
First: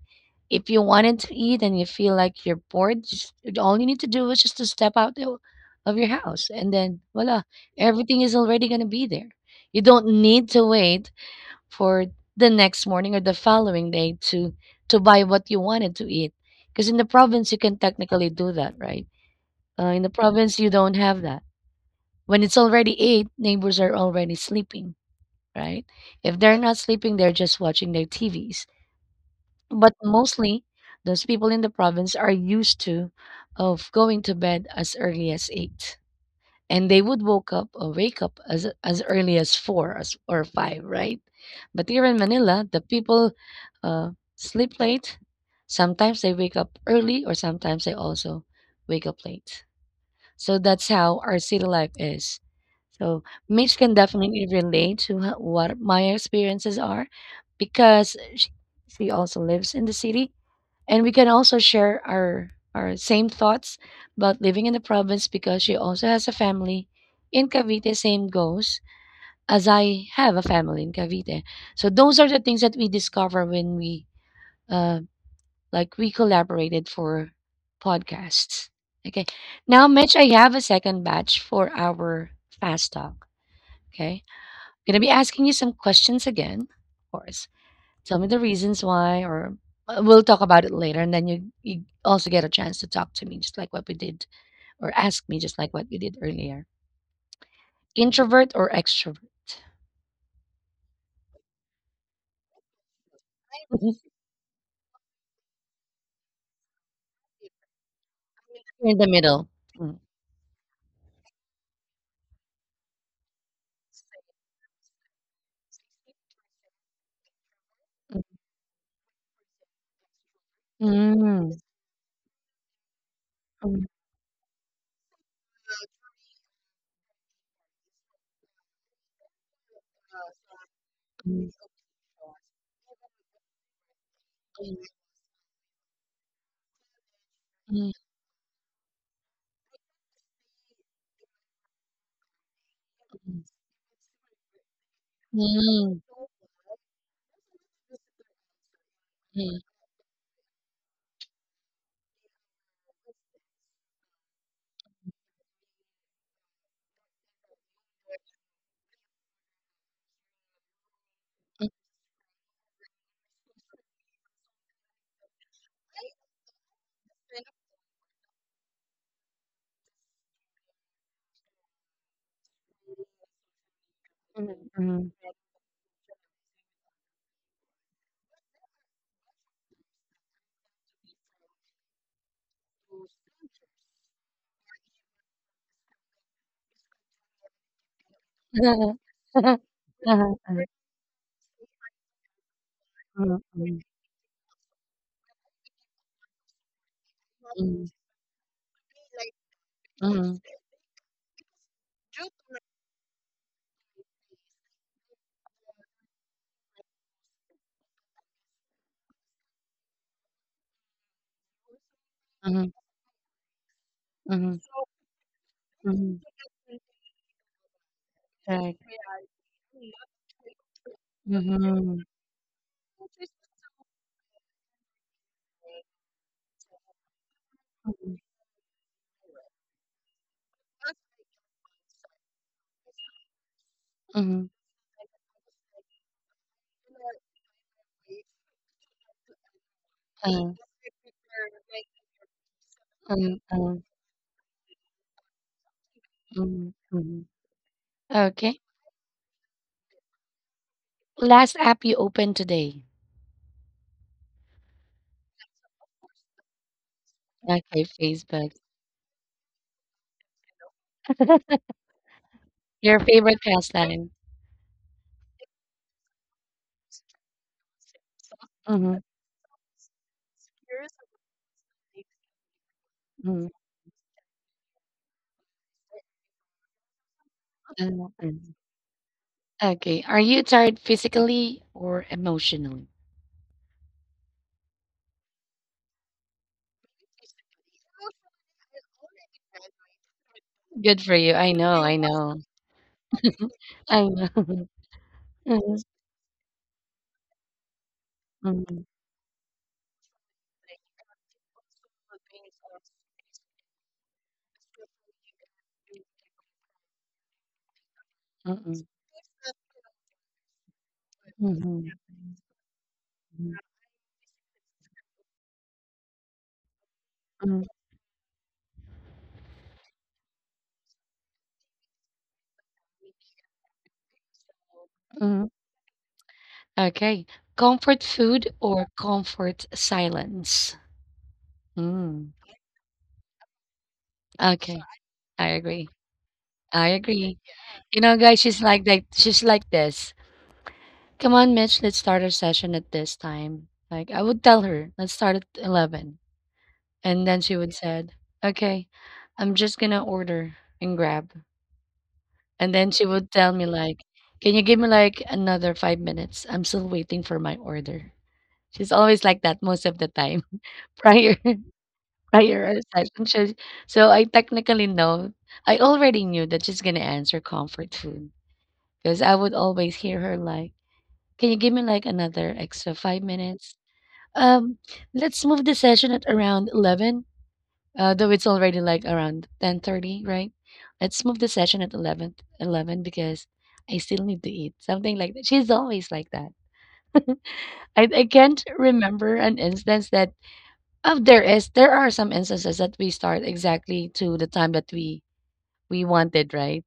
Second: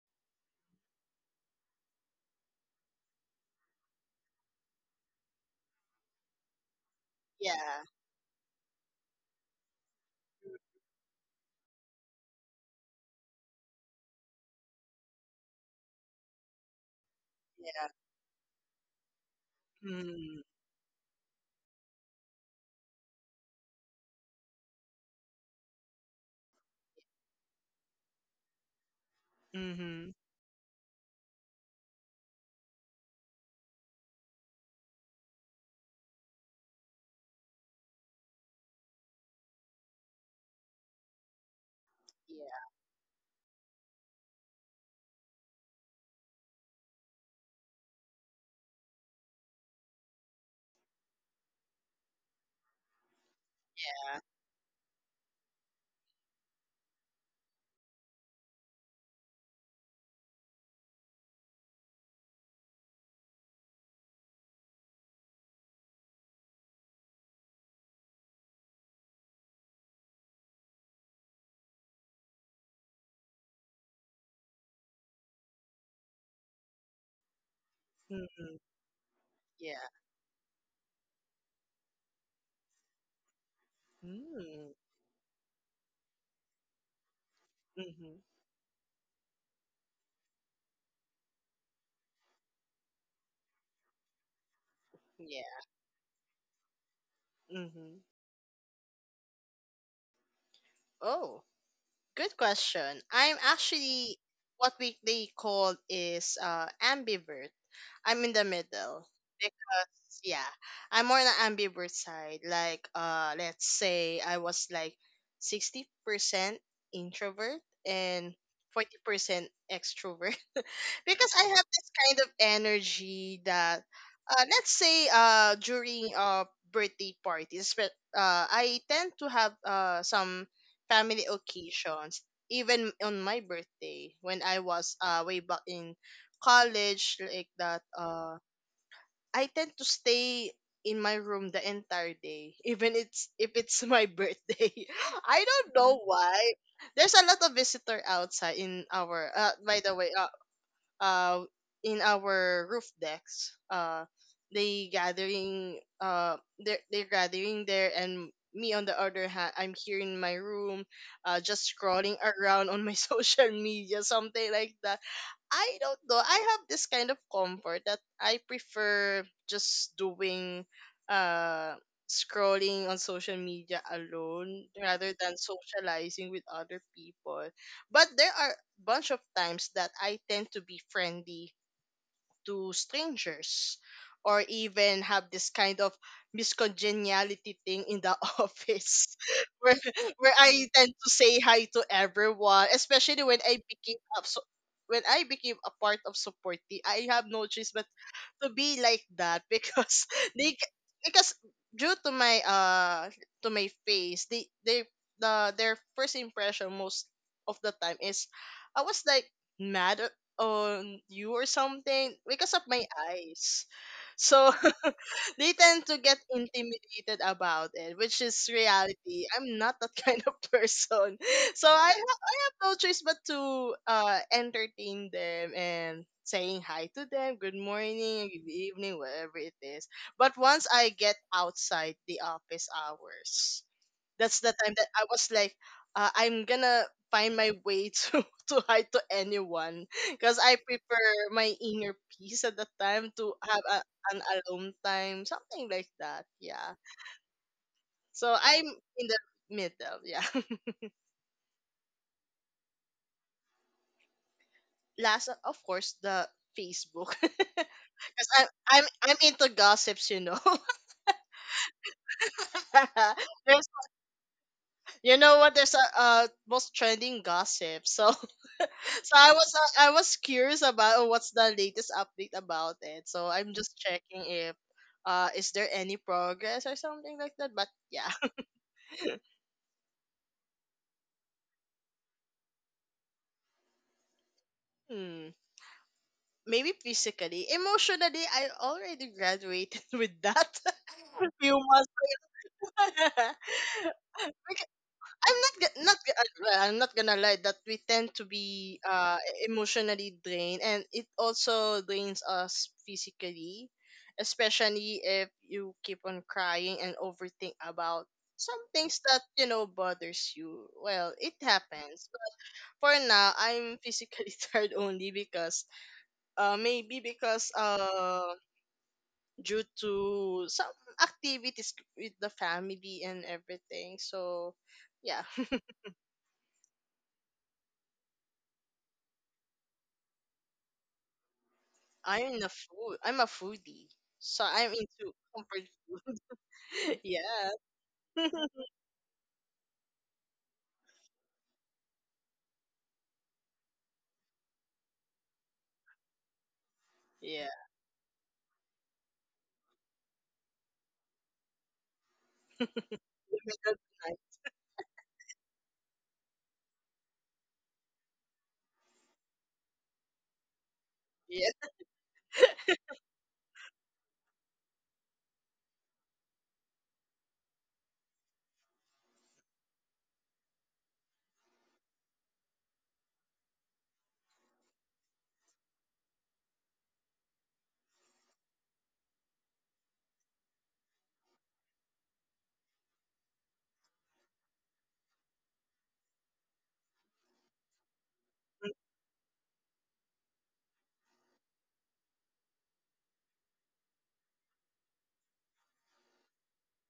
[SPEAKER 1] if you wanted to eat and you feel like you're bored, just all you need to do is just to step out of your house and then voila,
[SPEAKER 2] Yeah.
[SPEAKER 1] everything is already going to be there. You don't need to wait for the next morning or the following day to buy what you wanted to eat because in the province you can
[SPEAKER 2] Yeah.
[SPEAKER 1] technically do that, right? In the
[SPEAKER 2] Hmm.
[SPEAKER 1] province you don't have that. When it's already 8, neighbors are already sleeping, right? If they're not sleeping, they're just watching their TVs. But
[SPEAKER 2] Mhm.
[SPEAKER 1] mostly, those people in the province are used to of going to bed as early as 8. And they would woke up or wake up as early as 4 or 5, right? But here in
[SPEAKER 2] Yeah.
[SPEAKER 1] Manila, the people uh, sleep late. Sometimes they wake up early or sometimes they also wake up late. So that's how our city life is. So Mitch can definitely relate to what my experiences are because she also lives in the city, and we can also share our same thoughts about living in the province because she also has a family in Cavite. Same goes as I have a family in Cavite. So those are the things that we discover when we uh like we collaborated for
[SPEAKER 2] Mhm.
[SPEAKER 1] podcasts. Okay.
[SPEAKER 2] Yeah.
[SPEAKER 1] Now, Mitch, I have a second batch for our fast talk. Okay.
[SPEAKER 2] Mm.
[SPEAKER 1] I'm gonna be asking you some questions again, of course. Tell
[SPEAKER 2] Mhm.
[SPEAKER 1] me the reasons why, or we'll talk about it later, and then you also get a chance to talk to me, just like what we did, or ask me,
[SPEAKER 2] Yeah.
[SPEAKER 1] just like what we did earlier.
[SPEAKER 2] Mhm.
[SPEAKER 1] Introvert or extrovert?
[SPEAKER 2] Oh, good question. I'm
[SPEAKER 1] Mhm.
[SPEAKER 2] actually what we they call is ambivert. I'm in the
[SPEAKER 1] You're in
[SPEAKER 2] middle
[SPEAKER 1] the middle. Mm,
[SPEAKER 2] because yeah, I'm more on the ambivert side. Like let's say I was like 60% introvert and 40% extrovert, because I
[SPEAKER 1] mm,
[SPEAKER 2] have this kind of energy that
[SPEAKER 1] mm,
[SPEAKER 2] let's say during birthday parties, but I tend to have some family
[SPEAKER 1] mm,
[SPEAKER 2] occasions. Even on my birthday when I was way back in college, like that,
[SPEAKER 1] mm, mm.
[SPEAKER 2] I tend to stay in my room the entire day even it's if it's my birthday. <laughs> I don't know
[SPEAKER 1] Mm,
[SPEAKER 2] why there's a lot of visitor outside in our
[SPEAKER 1] mm,
[SPEAKER 2] by the way, uh in our roof decks. They gathering, they're gathering there and me on the other hand, I'm here in my room, just scrolling <laughs> around on my <laughs> social media, something like that. I don't know. I have this kind of comfort that I prefer just doing uh scrolling on social media alone
[SPEAKER 1] mm,
[SPEAKER 2] rather
[SPEAKER 1] mm,
[SPEAKER 2] than socializing with other people. But there are bunch of times that I tend to be friendly to strangers or even have this kind of miscongeniality thing in the <laughs>
[SPEAKER 1] mm.
[SPEAKER 2] office <laughs>
[SPEAKER 1] <laughs>
[SPEAKER 2] where, where
[SPEAKER 1] Uh-huh,
[SPEAKER 2] I tend to say hi to everyone, especially when
[SPEAKER 1] mm,
[SPEAKER 2] I
[SPEAKER 1] mm,
[SPEAKER 2] became up so when I became a part of support team, I have no choice but
[SPEAKER 1] mm,
[SPEAKER 2] to be like that because <laughs>
[SPEAKER 1] mm,
[SPEAKER 2] they c- because due to my face they their first impression most of the time is I was like mad on you or something because of
[SPEAKER 1] mhm,
[SPEAKER 2] my eyes, so
[SPEAKER 1] mhm,
[SPEAKER 2] <laughs> they tend to get
[SPEAKER 1] mhm.
[SPEAKER 2] intimidated about it, which is
[SPEAKER 1] Right.
[SPEAKER 2] reality. I'm not that <laughs> kind of person. So
[SPEAKER 1] Mm-hmm.
[SPEAKER 2] I have no choice but to entertain them and saying hi to them, good morning, good evening, whatever it is. But once I get outside the office hours, that's
[SPEAKER 1] Mm-hmm.
[SPEAKER 2] the time that I was like, I'm gonna find my way to <laughs> to hide to anyone because I prefer my inner peace at the time to
[SPEAKER 1] Mm,
[SPEAKER 2] have
[SPEAKER 1] mm,
[SPEAKER 2] an alone time, something like that.
[SPEAKER 1] mm,
[SPEAKER 2] Yeah.
[SPEAKER 1] mm.
[SPEAKER 2] So
[SPEAKER 1] Okay.
[SPEAKER 2] I'm in the middle. Yeah. <laughs>
[SPEAKER 1] Last app you opened today.
[SPEAKER 2] Last, of course, the Facebook <laughs>
[SPEAKER 1] Okay,
[SPEAKER 2] because I'm
[SPEAKER 1] Facebook.
[SPEAKER 2] I'm I'm into gossips. You know,
[SPEAKER 1] Your
[SPEAKER 2] <laughs>
[SPEAKER 1] favorite
[SPEAKER 2] there's
[SPEAKER 1] pastime.
[SPEAKER 2] you know what, there's a most trending gossip. So
[SPEAKER 1] Mm-hmm.
[SPEAKER 2] so I was curious about oh, what's the latest update about it. So
[SPEAKER 1] Mm,
[SPEAKER 2] I'm just checking if is there any progress or something like that. But
[SPEAKER 1] mm,
[SPEAKER 2] yeah.
[SPEAKER 1] mm. Okay. Are you tired physically or emotionally?
[SPEAKER 2] <laughs> Hmm. Maybe physically, emotionally, I already graduated <laughs> with that
[SPEAKER 1] Good for you.
[SPEAKER 2] <laughs> few
[SPEAKER 1] I know.
[SPEAKER 2] months.
[SPEAKER 1] I know.
[SPEAKER 2] <laughs>
[SPEAKER 1] I
[SPEAKER 2] Because
[SPEAKER 1] know.
[SPEAKER 2] I'm
[SPEAKER 1] <laughs>
[SPEAKER 2] not go-
[SPEAKER 1] Mhm,
[SPEAKER 2] not go- well, I'm not gonna lie that we tend to be
[SPEAKER 1] mhm,
[SPEAKER 2] emotionally drained and it also drains us physically, especially if you keep on crying and overthink about some
[SPEAKER 1] mhm,
[SPEAKER 2] things that you know bothers you. Well, it
[SPEAKER 1] mhm,
[SPEAKER 2] happens. But for now,
[SPEAKER 1] mhm,
[SPEAKER 2] I'm physically <laughs> tired only because maybe because
[SPEAKER 1] mhm,
[SPEAKER 2] due to some activities with the family and everything. So yeah.
[SPEAKER 1] mhm. Okay. Comfort food or comfort silence? Mm.
[SPEAKER 2] I'm a food. I'm a foodie, so I'm
[SPEAKER 1] Okay.
[SPEAKER 2] into
[SPEAKER 1] I
[SPEAKER 2] comfort
[SPEAKER 1] agree.
[SPEAKER 2] food.
[SPEAKER 1] I
[SPEAKER 2] <laughs>
[SPEAKER 1] agree.
[SPEAKER 2] Yeah.
[SPEAKER 1] You know, guys, she's
[SPEAKER 2] <laughs>
[SPEAKER 1] like that. She's like this. Come on, Mitch, let's start our session at this time. Like I would tell her, let's start at 11, and
[SPEAKER 2] Yeah.
[SPEAKER 1] then she would said, "Okay, I'm just gonna order and grab." And then she would
[SPEAKER 2] Even
[SPEAKER 1] tell me
[SPEAKER 2] though it's
[SPEAKER 1] like,
[SPEAKER 2] nice.
[SPEAKER 1] "Can you give me like another 5 minutes? I'm still waiting for my order." She's always like that most of the time. <laughs> Prior,
[SPEAKER 2] Yeah.
[SPEAKER 1] <laughs> prior our session, she, so I technically know. I already knew that she's gonna answer comfort food because I would always hear her like, "Can you give me like another extra 5 minutes? Um, let's move the session at around 11, though it's already like around 10:30, right? Let's move the session at 11, 11 because I still need to eat." Something like that. She's always like that. I can't remember an instance that, oh, there are some instances that we start exactly to the time that we wanted, right?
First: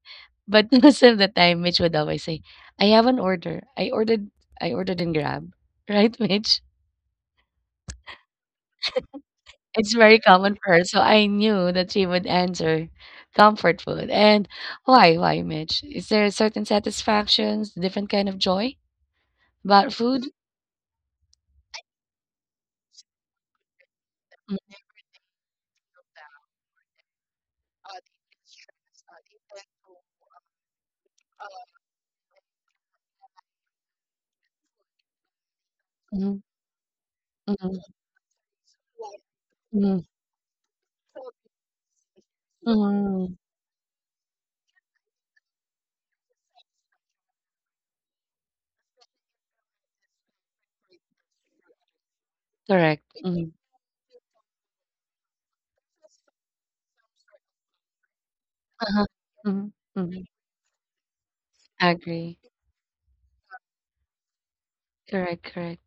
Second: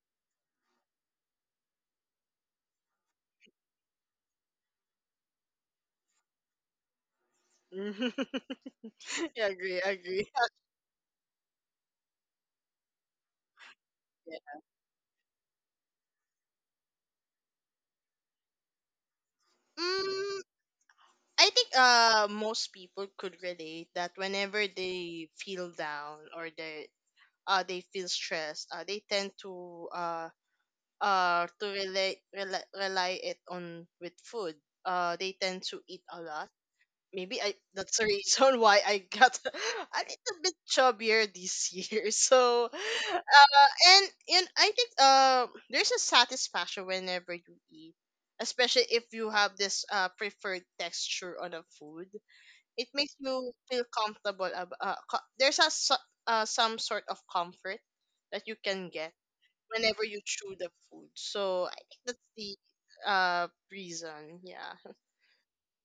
[SPEAKER 1] But <laughs> most of the time, Mitch would always say, "I have an order. I ordered in Grab, <laughs> right, Mitch?"
[SPEAKER 2] <laughs> Yeah, agree,
[SPEAKER 1] It's very
[SPEAKER 2] agree.
[SPEAKER 1] common
[SPEAKER 2] <laughs>
[SPEAKER 1] for her, so I knew that she would answer comfort food.
[SPEAKER 2] Yeah.
[SPEAKER 1] And why, Mitch? Is there certain satisfactions, different kind of joy about food?
[SPEAKER 2] Mm, I think most people could relate that whenever they feel down or they feel stressed, they tend to relate rely, rely it on with food. They tend to eat
[SPEAKER 1] Mm,
[SPEAKER 2] a
[SPEAKER 1] mhm,
[SPEAKER 2] lot, maybe I
[SPEAKER 1] mhm,
[SPEAKER 2] that's the reason why I got <laughs>
[SPEAKER 1] mhm,
[SPEAKER 2] a little bit chubbier this year. <laughs> So,
[SPEAKER 1] mhm.
[SPEAKER 2] and I think there's a satisfaction whenever you eat, especially if you have this preferred texture on a food. It
[SPEAKER 1] Correct.
[SPEAKER 2] makes
[SPEAKER 1] Mhm,
[SPEAKER 2] you feel comfortable. There's some sort of comfort that you can
[SPEAKER 1] uh-huh,
[SPEAKER 2] get
[SPEAKER 1] mhm,
[SPEAKER 2] whenever you
[SPEAKER 1] mhm.
[SPEAKER 2] chew the food. So I think that's
[SPEAKER 1] Agree.
[SPEAKER 2] the reason. Yeah.
[SPEAKER 1] Correct, correct.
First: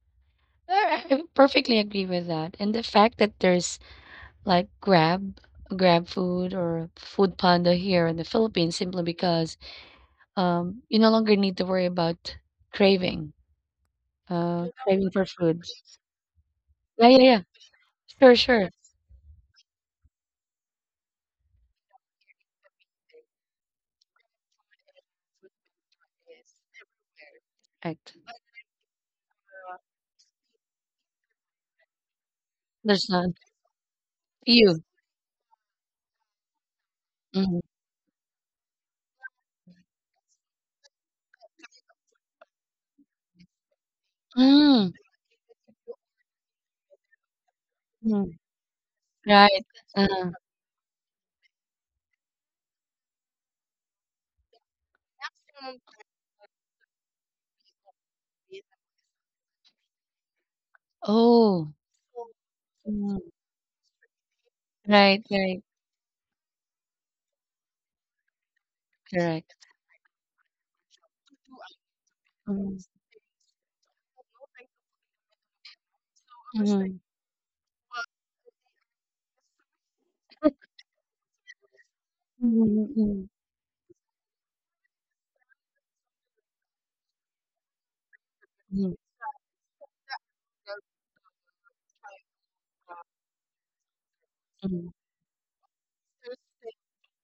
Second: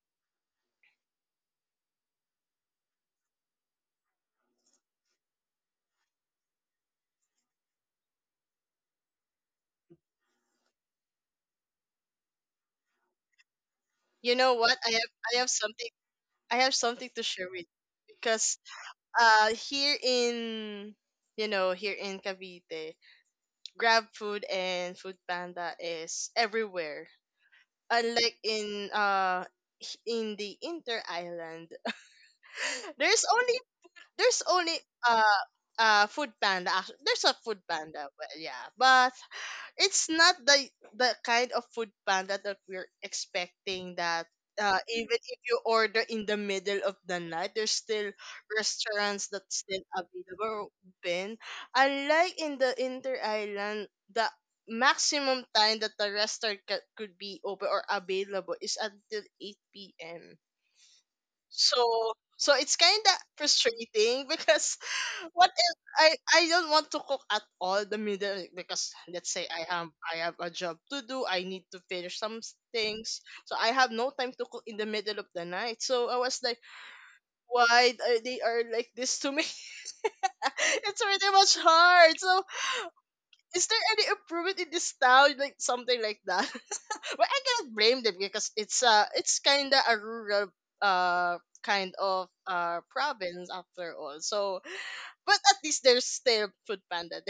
[SPEAKER 1] I perfectly agree with that. And the fact that there's like Grab food or Food Panda here in the Philippines simply because you no longer need to worry about craving.
[SPEAKER 2] You know what?
[SPEAKER 1] Craving for food.
[SPEAKER 2] I have something
[SPEAKER 1] Yeah,
[SPEAKER 2] to
[SPEAKER 1] yeah, yeah.
[SPEAKER 2] share with you
[SPEAKER 1] Sure,
[SPEAKER 2] because
[SPEAKER 1] sure.
[SPEAKER 2] here in you know here in Cavite, Grab Food and Food Panda is everywhere.
[SPEAKER 1] Correct.
[SPEAKER 2] Unlike in in the inter island, <gasps> <laughs>
[SPEAKER 1] There's
[SPEAKER 2] there's
[SPEAKER 1] none.
[SPEAKER 2] only there's only
[SPEAKER 1] Few.
[SPEAKER 2] uh Food Panda. There's a Food
[SPEAKER 1] Mhm.
[SPEAKER 2] Panda, well, yeah, but it's not the kind of food panda that we're expecting that
[SPEAKER 1] Mm.
[SPEAKER 2] even if you order in the middle of the night, there's still
[SPEAKER 1] Mm.
[SPEAKER 2] restaurants that's
[SPEAKER 1] Right.
[SPEAKER 2] still
[SPEAKER 1] uh
[SPEAKER 2] available open. Unlike in the inter island, the maximum time that could be open or available is until 8 p.m.
[SPEAKER 1] Oh.
[SPEAKER 2] So so it's kind of
[SPEAKER 1] Mm.
[SPEAKER 2] frustrating <laughs> because
[SPEAKER 1] Right,
[SPEAKER 2] what
[SPEAKER 1] right.
[SPEAKER 2] if I don't want to cook at all the middle because let's say
[SPEAKER 1] Correct.
[SPEAKER 2] I have a job to do. I need to finish some
[SPEAKER 1] Mhm.
[SPEAKER 2] things, so I have no time to cook in the middle of the night. So I was like,
[SPEAKER 1] Mhm.
[SPEAKER 2] why are they are like this to me? <laughs> It's pretty much hard. So
[SPEAKER 1] Mhm, mhm,
[SPEAKER 2] is there any improvement in this town, like something like that? <laughs> Well, I cannot blame them because
[SPEAKER 1] mhm,
[SPEAKER 2] it's kind of a rural uh kind of province after all. So
[SPEAKER 1] mhm.
[SPEAKER 2] but at least there's still food panda.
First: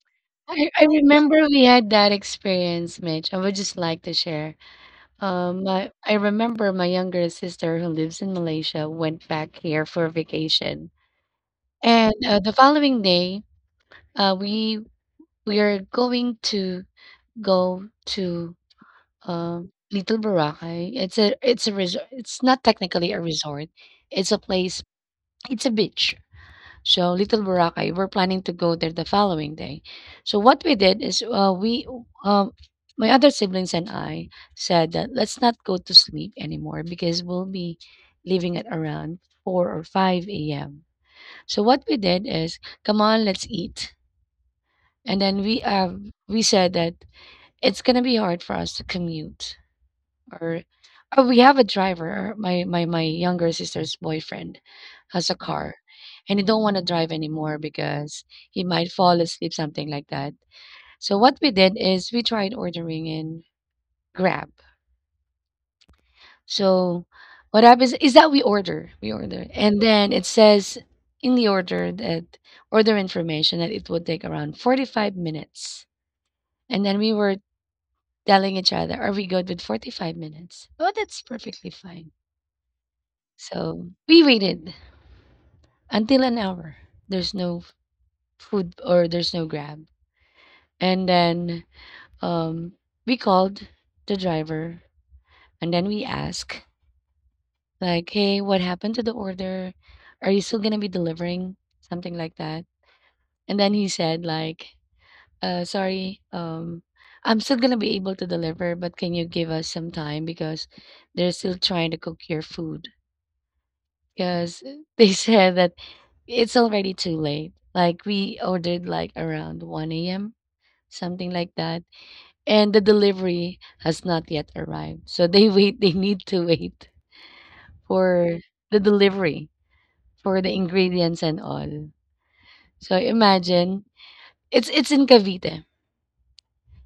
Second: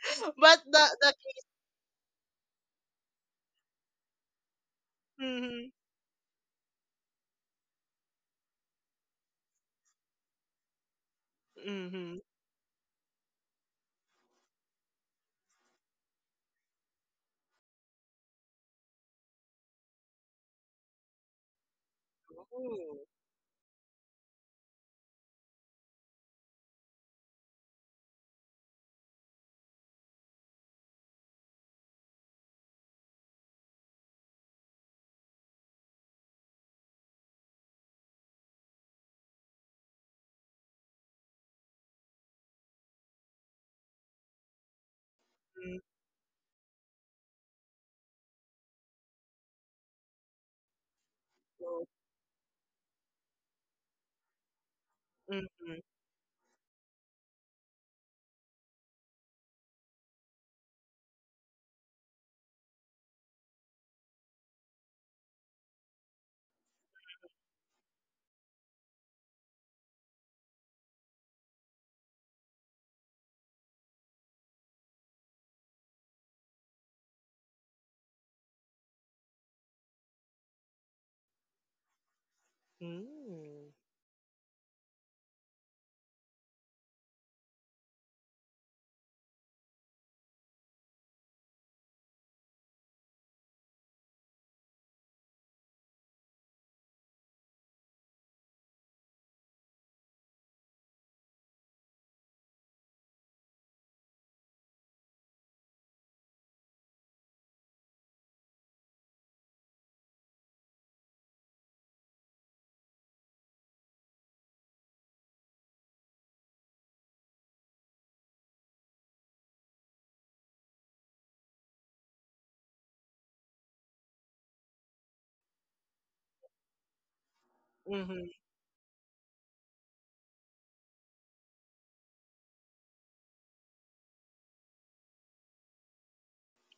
[SPEAKER 2] <laughs> But
[SPEAKER 1] I, I
[SPEAKER 2] the
[SPEAKER 1] remember we had that experience, Mitch. I would just like to share. Um,
[SPEAKER 2] mm.
[SPEAKER 1] I, I remember my younger sister who lives in Malaysia went back here for vacation.
[SPEAKER 2] Mhm.
[SPEAKER 1] And
[SPEAKER 2] Mm. Mhm.
[SPEAKER 1] the following day, uh, we we are going to go to, Little Boracay. It's a resort. It's not
[SPEAKER 2] Ooh.
[SPEAKER 1] technically a resort, it's a place, it's a beach. So Little Boracay, we're planning to go there the following day. So what we did is, we um, my other siblings and I said that let's not go to sleep anymore because we'll be leaving at around 4 or 5 AM. So what we did is, "Come on, let's eat." And then we,
[SPEAKER 2] Mm.
[SPEAKER 1] um, we said that it's gonna be hard for us to commute, or oh, we have a
[SPEAKER 2] Oh.
[SPEAKER 1] driver. My younger sister's boyfriend has a car,
[SPEAKER 2] Mhm.
[SPEAKER 1] and he don't want to drive anymore because he might fall asleep, something like that. So what we did is we tried ordering in Grab. So what happens is that we order, and then it says in the order, that order information that it would take around 45 minutes. And then we were telling each other, "Are we good with 45 minutes?" "Oh, that's perfectly fine."
[SPEAKER 2] Mm.
[SPEAKER 1] So we waited until an hour. There's no food or there's no Grab. And then um, we called the driver and then we asked, like, "Hey, what happened to the order? Are you still going to be delivering?" Something like that. And then he said, like, "Sorry, I'm still going to be able to deliver, but can you give us some time because they're still trying to cook your food?" Because they <laughs> said that it's already too late. Like we ordered like around 1 a.m., something like that, and the delivery has not yet arrived. So <laughs> they need to wait
[SPEAKER 2] Mhm.
[SPEAKER 1] for the delivery, for the ingredients and all. So imagine, it's in Cavite.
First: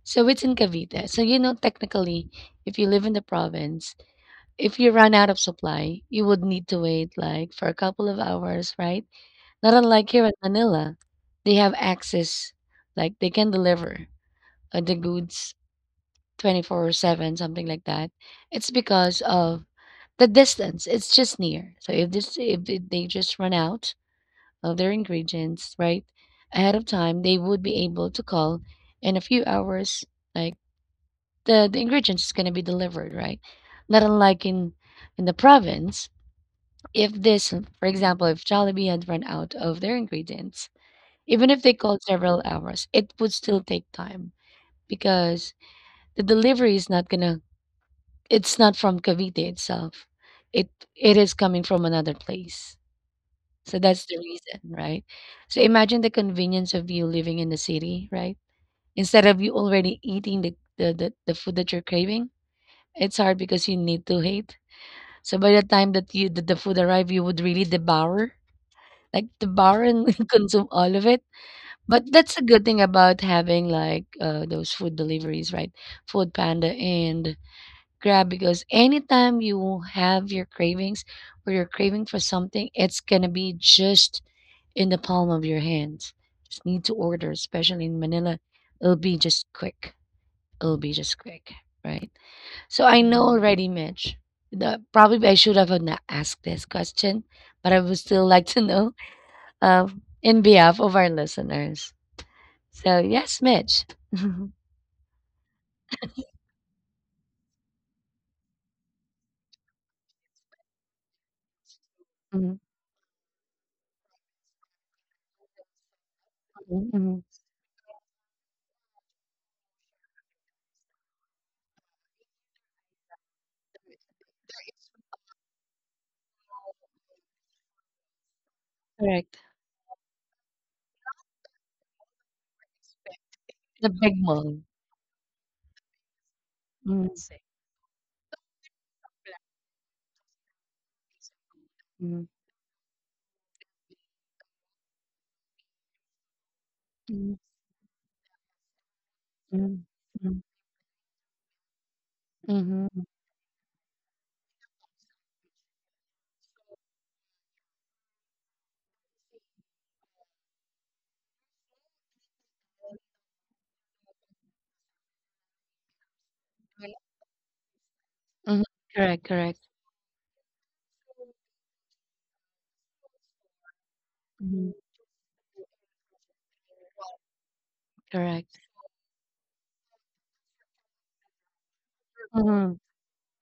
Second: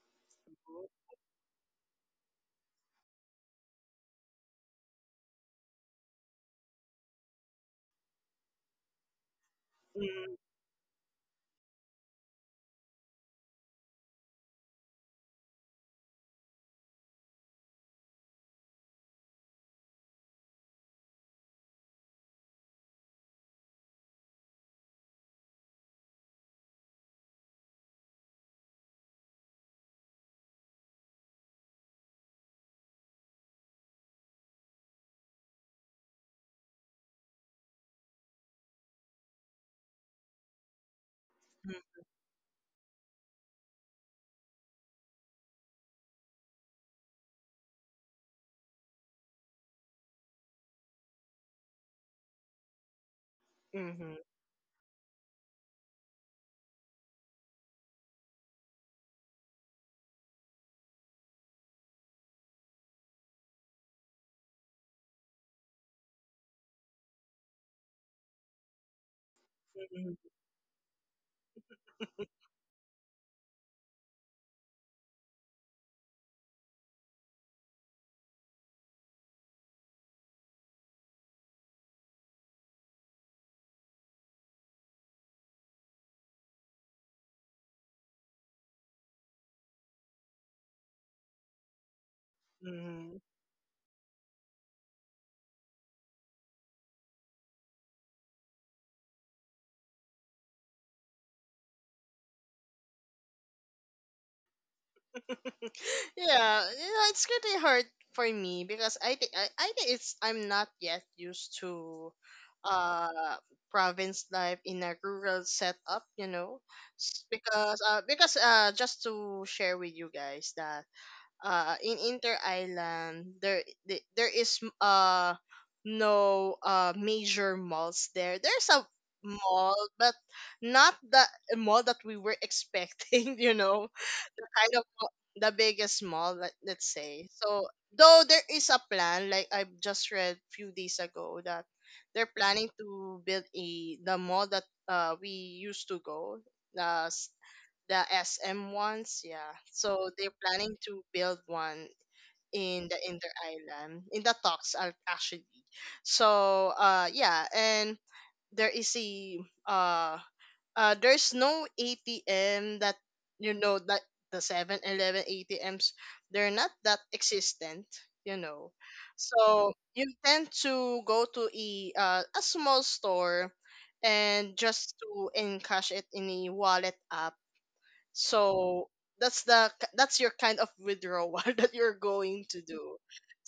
[SPEAKER 1] So it's in
[SPEAKER 2] Oh.
[SPEAKER 1] Cavite. So you know technically, if you live in the province, if you run out of supply, you would need to wait like for a couple of hours, right? Not unlike here in
[SPEAKER 2] Mhm.
[SPEAKER 1] Manila, they have access, like they can deliver the goods 24/7, something like that. It's because of the distance. It's just near. So if they just run out of their ingredients right ahead of time, they would be able to call in a few hours. Like the ingredients is gonna be delivered, right? Not unlike in the province. If this, for example, if Jollibee had run out of their ingredients, even if they called several hours, it would still take time because the delivery is not gonna it's not from Cavite itself. It it is coming from another place. So that's
[SPEAKER 2] Mhm.
[SPEAKER 1] the reason, right? So imagine the convenience of you living in the city, right? Instead of you already eating the food that you're craving, it's hard because you need to hate. So by the time that you that the food arrive, you would really devour, like devour and
[SPEAKER 2] Mhm.
[SPEAKER 1] <laughs> consume all of it. But that's a good thing about having like those food deliveries, right? Food Panda and Grab, because anytime you have your cravings or you're craving for something, it's gonna be just in the palm of your hands. Just need to order, especially in Manila. It'll be just quick. It'll be just quick, right? So I
[SPEAKER 2] Mhm.
[SPEAKER 1] know already, Mitch. Probably I should have not asked this question, but I would still like to know, in behalf of our listeners. So, yes, Mitch. <laughs>
[SPEAKER 2] <laughs> Yeah, you know, it's pretty hard for me because I think it's I'm not yet used to
[SPEAKER 1] Mhm,
[SPEAKER 2] uh province life in a rural setup, you know.
[SPEAKER 1] mhm, mhm, mhm.
[SPEAKER 2] Because just to share with you guys that in Inter Island there there is no major malls there. There's a
[SPEAKER 1] Correct.
[SPEAKER 2] mall but not the mall that we were expecting, <laughs> you know.
[SPEAKER 1] The big mall.
[SPEAKER 2] Kind of the biggest mall, let's
[SPEAKER 1] Mm.
[SPEAKER 2] say. So though there is a plan, like I just read few days ago, that
[SPEAKER 1] Mhm.
[SPEAKER 2] they're planning to build a the mall that we used to go, the s-
[SPEAKER 1] Mm.
[SPEAKER 2] the SM ones, yeah.
[SPEAKER 1] Mhm,
[SPEAKER 2] So they're
[SPEAKER 1] mhm,
[SPEAKER 2] planning to build one in the
[SPEAKER 1] mhm,
[SPEAKER 2] inter island in the talks actually. So yeah, and there is a uh there's no atm that you know, that the 7-Eleven 11 atms, they're not that existent, you
[SPEAKER 1] mhm.
[SPEAKER 2] know.
[SPEAKER 1] Correct, correct.
[SPEAKER 2] So you tend to go to a small store and
[SPEAKER 1] Mhm.
[SPEAKER 2] just to encash it in a wallet app.
[SPEAKER 1] Correct.
[SPEAKER 2] So that's the that's your kind of withdrawal <laughs> that you're going to
[SPEAKER 1] Mhm.
[SPEAKER 2] do.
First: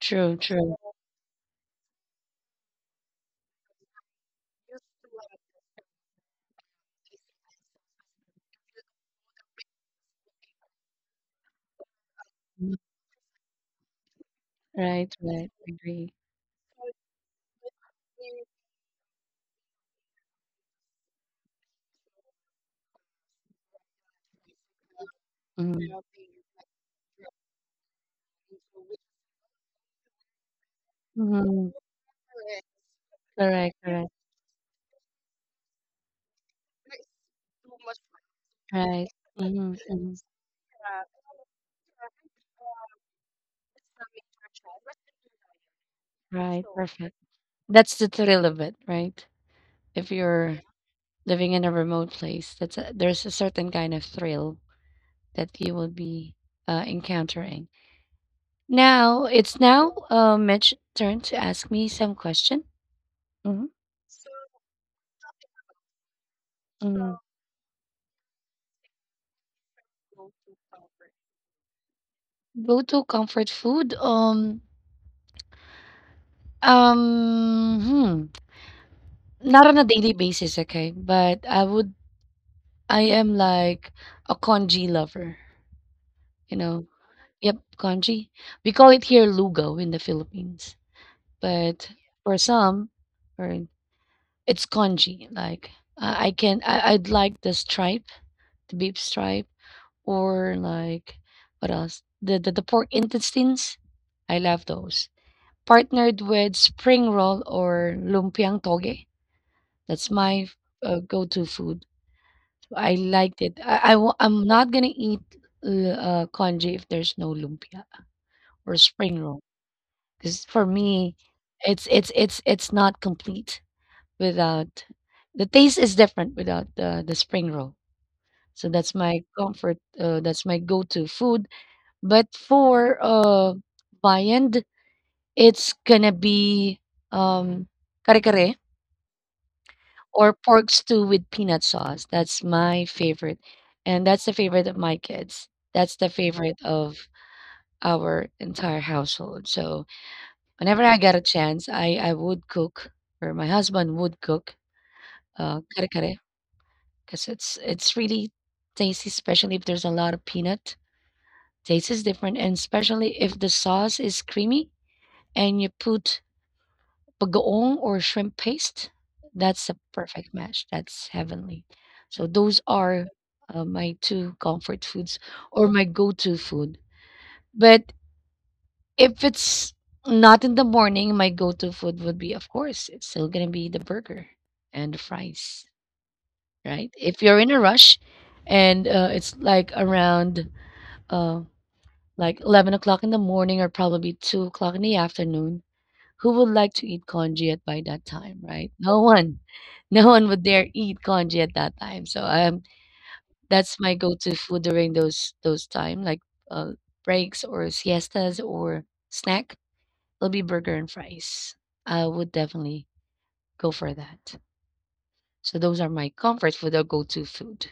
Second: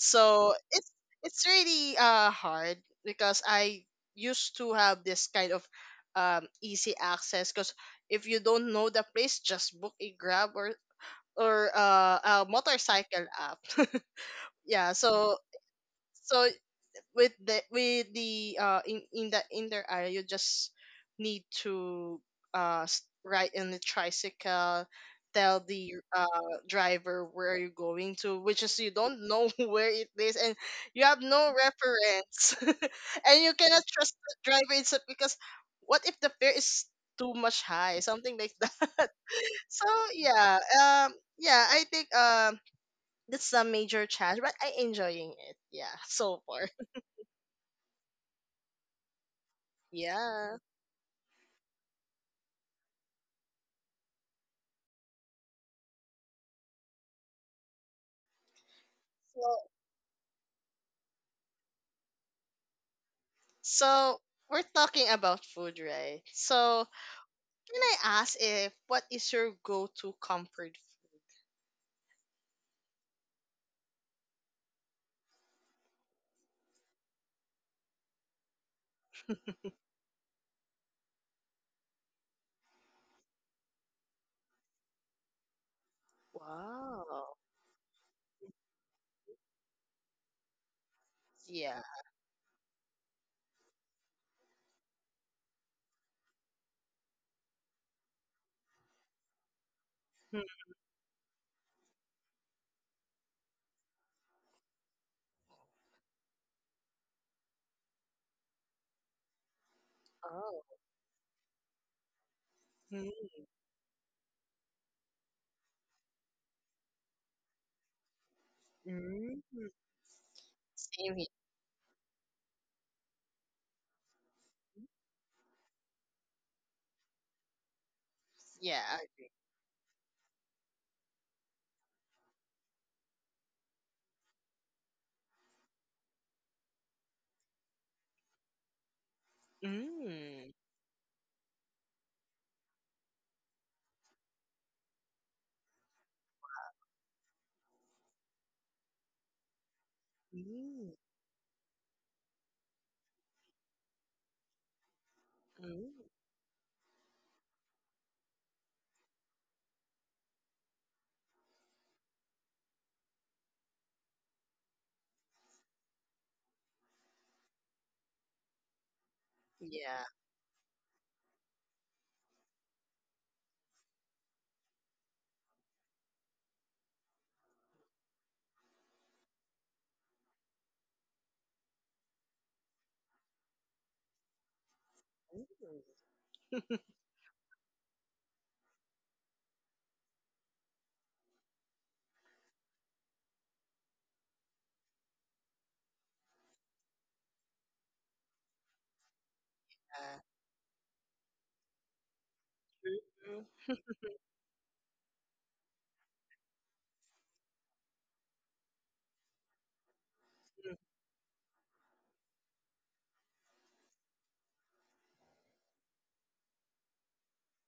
[SPEAKER 1] True, true.
[SPEAKER 2] it's really hard because I used to have this kind of easy access, because if you don't know the place, just book a grab or a
[SPEAKER 1] Mhm.
[SPEAKER 2] motorcycle app. <laughs> Yeah,
[SPEAKER 1] Right,
[SPEAKER 2] so
[SPEAKER 1] right. Agree.
[SPEAKER 2] so with the in that in their area, you just need to ride in the tricycle, tell the
[SPEAKER 1] Mhm.
[SPEAKER 2] driver where you're going to, which is you don't know <laughs> where it is, and you have no
[SPEAKER 1] Mhm.
[SPEAKER 2] reference. <laughs> And you
[SPEAKER 1] Correct,
[SPEAKER 2] cannot
[SPEAKER 1] correct.
[SPEAKER 2] trust the driver itself because what if the fare is too much high, something like
[SPEAKER 1] Right.
[SPEAKER 2] that. <laughs>
[SPEAKER 1] Mhm,
[SPEAKER 2] So
[SPEAKER 1] mhm.
[SPEAKER 2] yeah, yeah, I think, that's a major challenge, but I enjoying it, yeah, so far.
[SPEAKER 1] Right, perfect. That's the thrill of it, right?
[SPEAKER 2] <laughs>
[SPEAKER 1] If
[SPEAKER 2] Yeah.
[SPEAKER 1] you're living in a remote place, there's a certain kind of thrill that you will be encountering. Now it's
[SPEAKER 2] Well,
[SPEAKER 1] now, Mitch turn to ask me some question. Mhm.
[SPEAKER 2] so we're talking about food, right? So can I ask, if what is your go-to comfort food?
[SPEAKER 1] Go-to comfort food, um, hmm, not on a daily basis, okay? But I am like a congee lover, you know?
[SPEAKER 2] Wow.
[SPEAKER 1] Yep, congee. We call it here lugo in the Philippines,
[SPEAKER 2] Yeah.
[SPEAKER 1] but for some, or it's congee, like, I can I I'd like the stripe, the beef stripe.
[SPEAKER 2] Hmm.
[SPEAKER 1] Or like, what else? The pork intestines. I love those. Partnered with spring roll or lumpiang toge. That's my
[SPEAKER 2] Oh.
[SPEAKER 1] go-to food. I
[SPEAKER 2] Mm.
[SPEAKER 1] liked it. I'm not gonna eat congee if there's no lumpia or spring roll,
[SPEAKER 2] Mm.
[SPEAKER 1] because for me,
[SPEAKER 2] Same here.
[SPEAKER 1] it's not complete without the taste is different without the spring roll. So
[SPEAKER 2] Yeah.
[SPEAKER 1] that's my comfort. That's my go-to food. But for viand, it's gonna be um, kare-kare or
[SPEAKER 2] Mm.
[SPEAKER 1] pork stew with peanut sauce. That's my favorite. And that's the favorite of my kids. That's the favorite of our entire household. So whenever I
[SPEAKER 2] Mm.
[SPEAKER 1] get a chance, I would cook, or my husband would cook
[SPEAKER 2] Mm.
[SPEAKER 1] kare-kare because it's really tasty, especially if there's a lot of peanut. Taste is different, and especially if the sauce is creamy and you put bagoong or shrimp paste, that's a
[SPEAKER 2] Yeah.
[SPEAKER 1] perfect match. That's heavenly. So those are my two comfort foods or my go-to food. But if it's not in the morning, my go-to food would be, of course, it's still gonna be the burger and the
[SPEAKER 2] Mm.
[SPEAKER 1] fries,
[SPEAKER 2] Yeah.
[SPEAKER 1] right? If you're in a rush, and it's like around uh, like 11 o'clock in the morning or probably 2 o'clock in the afternoon. Who would like to eat congee at by that time, right? <laughs> No one. No one would dare eat congee at that time. So
[SPEAKER 2] True, true,
[SPEAKER 1] that's my go-to food during those time, like uh, breaks or siestas or snack. It'll be burger
[SPEAKER 2] true.
[SPEAKER 1] and fries. I would definitely go for that. So those are my comfort food or go-to food.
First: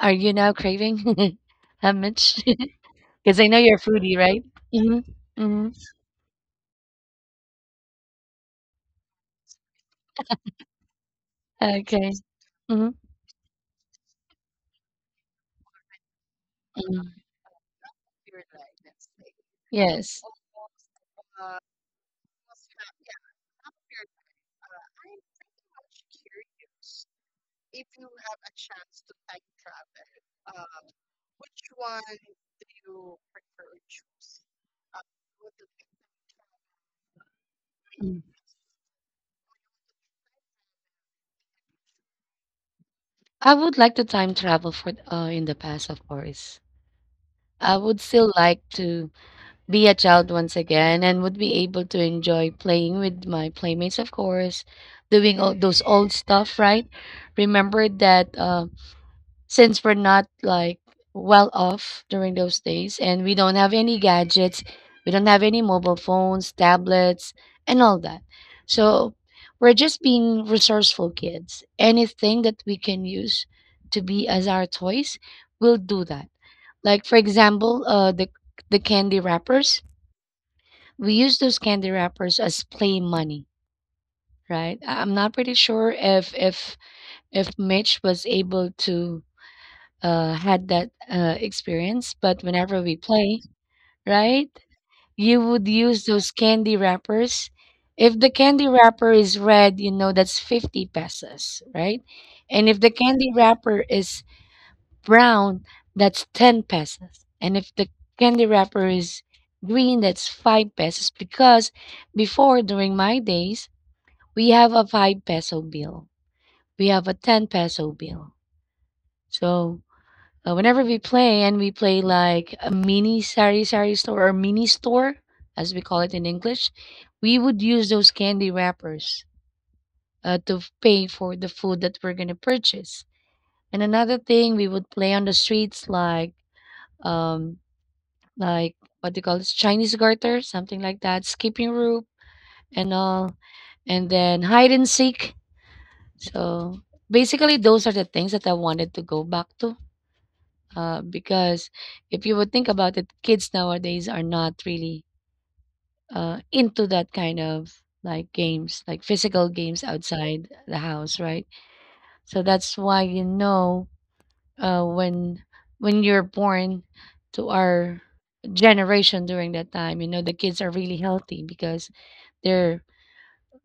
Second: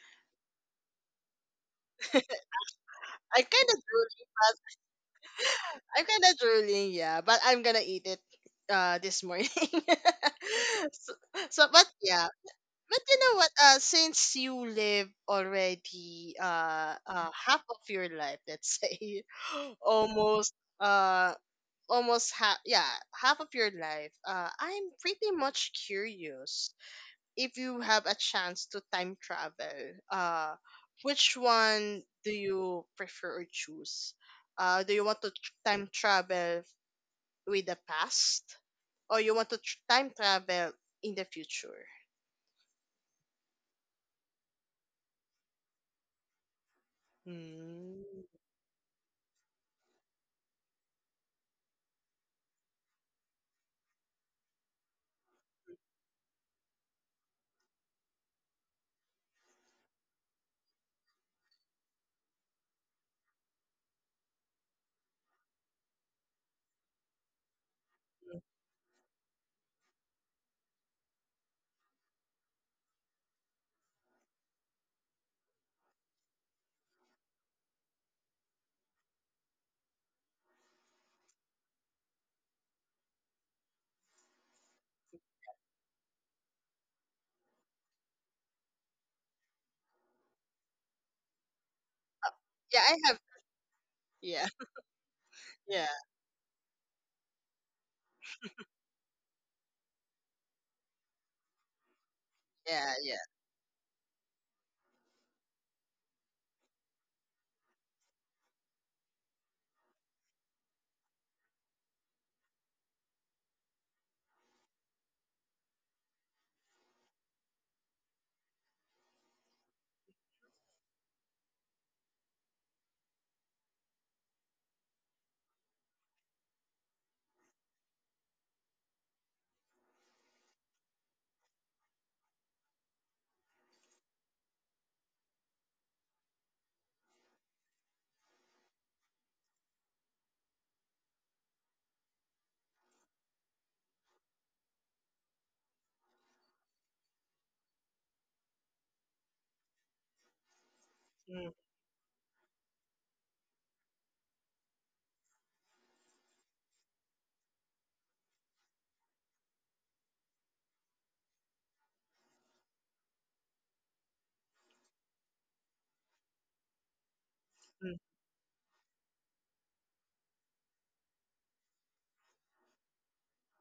[SPEAKER 1] Are you now craving, <laughs> how much? <laughs> Because
[SPEAKER 2] I
[SPEAKER 1] I know
[SPEAKER 2] kind
[SPEAKER 1] you're
[SPEAKER 2] of
[SPEAKER 1] a foodie,
[SPEAKER 2] drooling,
[SPEAKER 1] right?
[SPEAKER 2] but
[SPEAKER 1] Mm-hmm. Mm-hmm.
[SPEAKER 2] I'm kind of drooling, yeah. But I'm gonna eat it this morning. <laughs> So, but
[SPEAKER 1] Okay.
[SPEAKER 2] yeah.
[SPEAKER 1] Mm-hmm.
[SPEAKER 2] But you know what? Since you live already
[SPEAKER 1] Mm-hmm.
[SPEAKER 2] half of your life, let's say, <laughs>
[SPEAKER 1] Yes.
[SPEAKER 2] almost almost half, yeah, half of your life, I'm pretty much curious if you have a chance to time travel. Uh, which one do you prefer or choose? Do you want to time travel with the
[SPEAKER 1] Mm-hmm.
[SPEAKER 2] past, or you want to time travel in the future?
[SPEAKER 1] I would like to time travel for in the past, of course. I would
[SPEAKER 2] Mm.
[SPEAKER 1] still like to be a child once again and would be able to enjoy playing with my playmates, of course, doing all those old stuff, right? Remember that since we're not like well off during those days and we don't have any gadgets, we don't have any mobile phones, tablets, and all that. So we're just being resourceful kids. Anything that we can use to be as our toys, we'll do that. Like for example, the candy wrappers. We use those candy wrappers as play money, right? I'm not pretty sure if Mitch was able to had that experience, but whenever
[SPEAKER 2] Yeah,
[SPEAKER 1] we
[SPEAKER 2] I have.
[SPEAKER 1] play, right,
[SPEAKER 2] Yeah,
[SPEAKER 1] you would
[SPEAKER 2] yeah,
[SPEAKER 1] use those candy wrappers. If the candy wrapper is red, you know that's 50 pesos, right? And if the
[SPEAKER 2] yeah, yeah.
[SPEAKER 1] candy wrapper is brown, that's 10 pesos. And if the candy wrapper is green, that's 5 pesos. Because before, during my days, we have a 5 peso bill, we have a 10 peso bill. So whenever we play and we play like a mini sari sari store or mini store as we call it in English, we would use those candy wrappers to pay for the food that we're going to purchase. And another thing, we would play on the streets um like what do you call this, Chinese garter, something like that, skipping rope and all, and then hide and seek. So basically those are the things that I wanted to go back to,
[SPEAKER 2] Mm,
[SPEAKER 1] because if you would think about it, kids nowadays are not really into that kind of like games, like physical games outside the house, right? So that's why, you know, uh, when when you're born to
[SPEAKER 2] mm,
[SPEAKER 1] our generation during that time, you know the kids are really healthy because they're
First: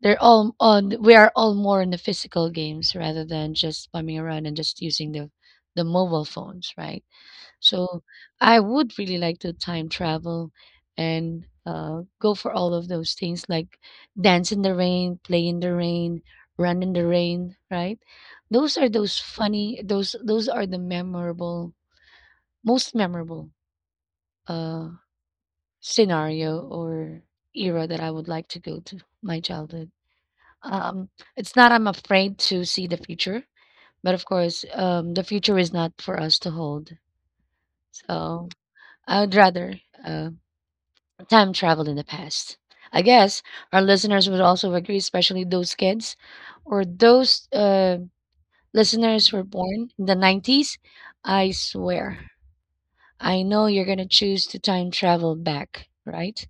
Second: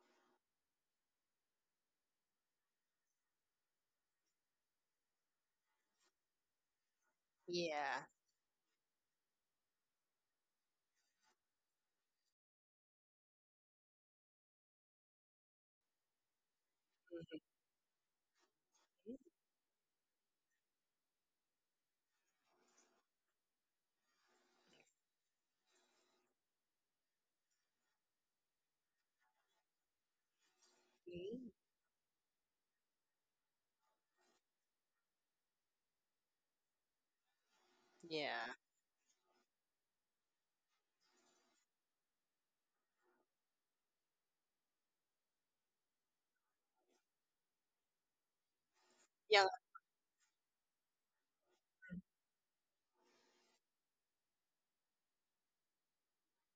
[SPEAKER 1] they're all on we are all more in the physical games rather than just bumming around and just using the mobile phones, right? So
[SPEAKER 2] yeah.
[SPEAKER 1] I would really like to time travel and go for all of those things like dance in the rain, play in the rain, run in the
[SPEAKER 2] Mhm,
[SPEAKER 1] rain, right? Those are those funny, those are the memorable, most memorable uh, scenario or era that I would like to go to my childhood. Um,
[SPEAKER 2] mhm.
[SPEAKER 1] it's not I'm afraid to see the future, but of course, the future is not for us to hold. So
[SPEAKER 2] Yeah,
[SPEAKER 1] I would rather uh, time travel in the past. I guess our listeners would also agree, especially those kids or those listeners who were
[SPEAKER 2] yeah.
[SPEAKER 1] born in the 90s. I swear, I know you're going to choose to time travel back, right?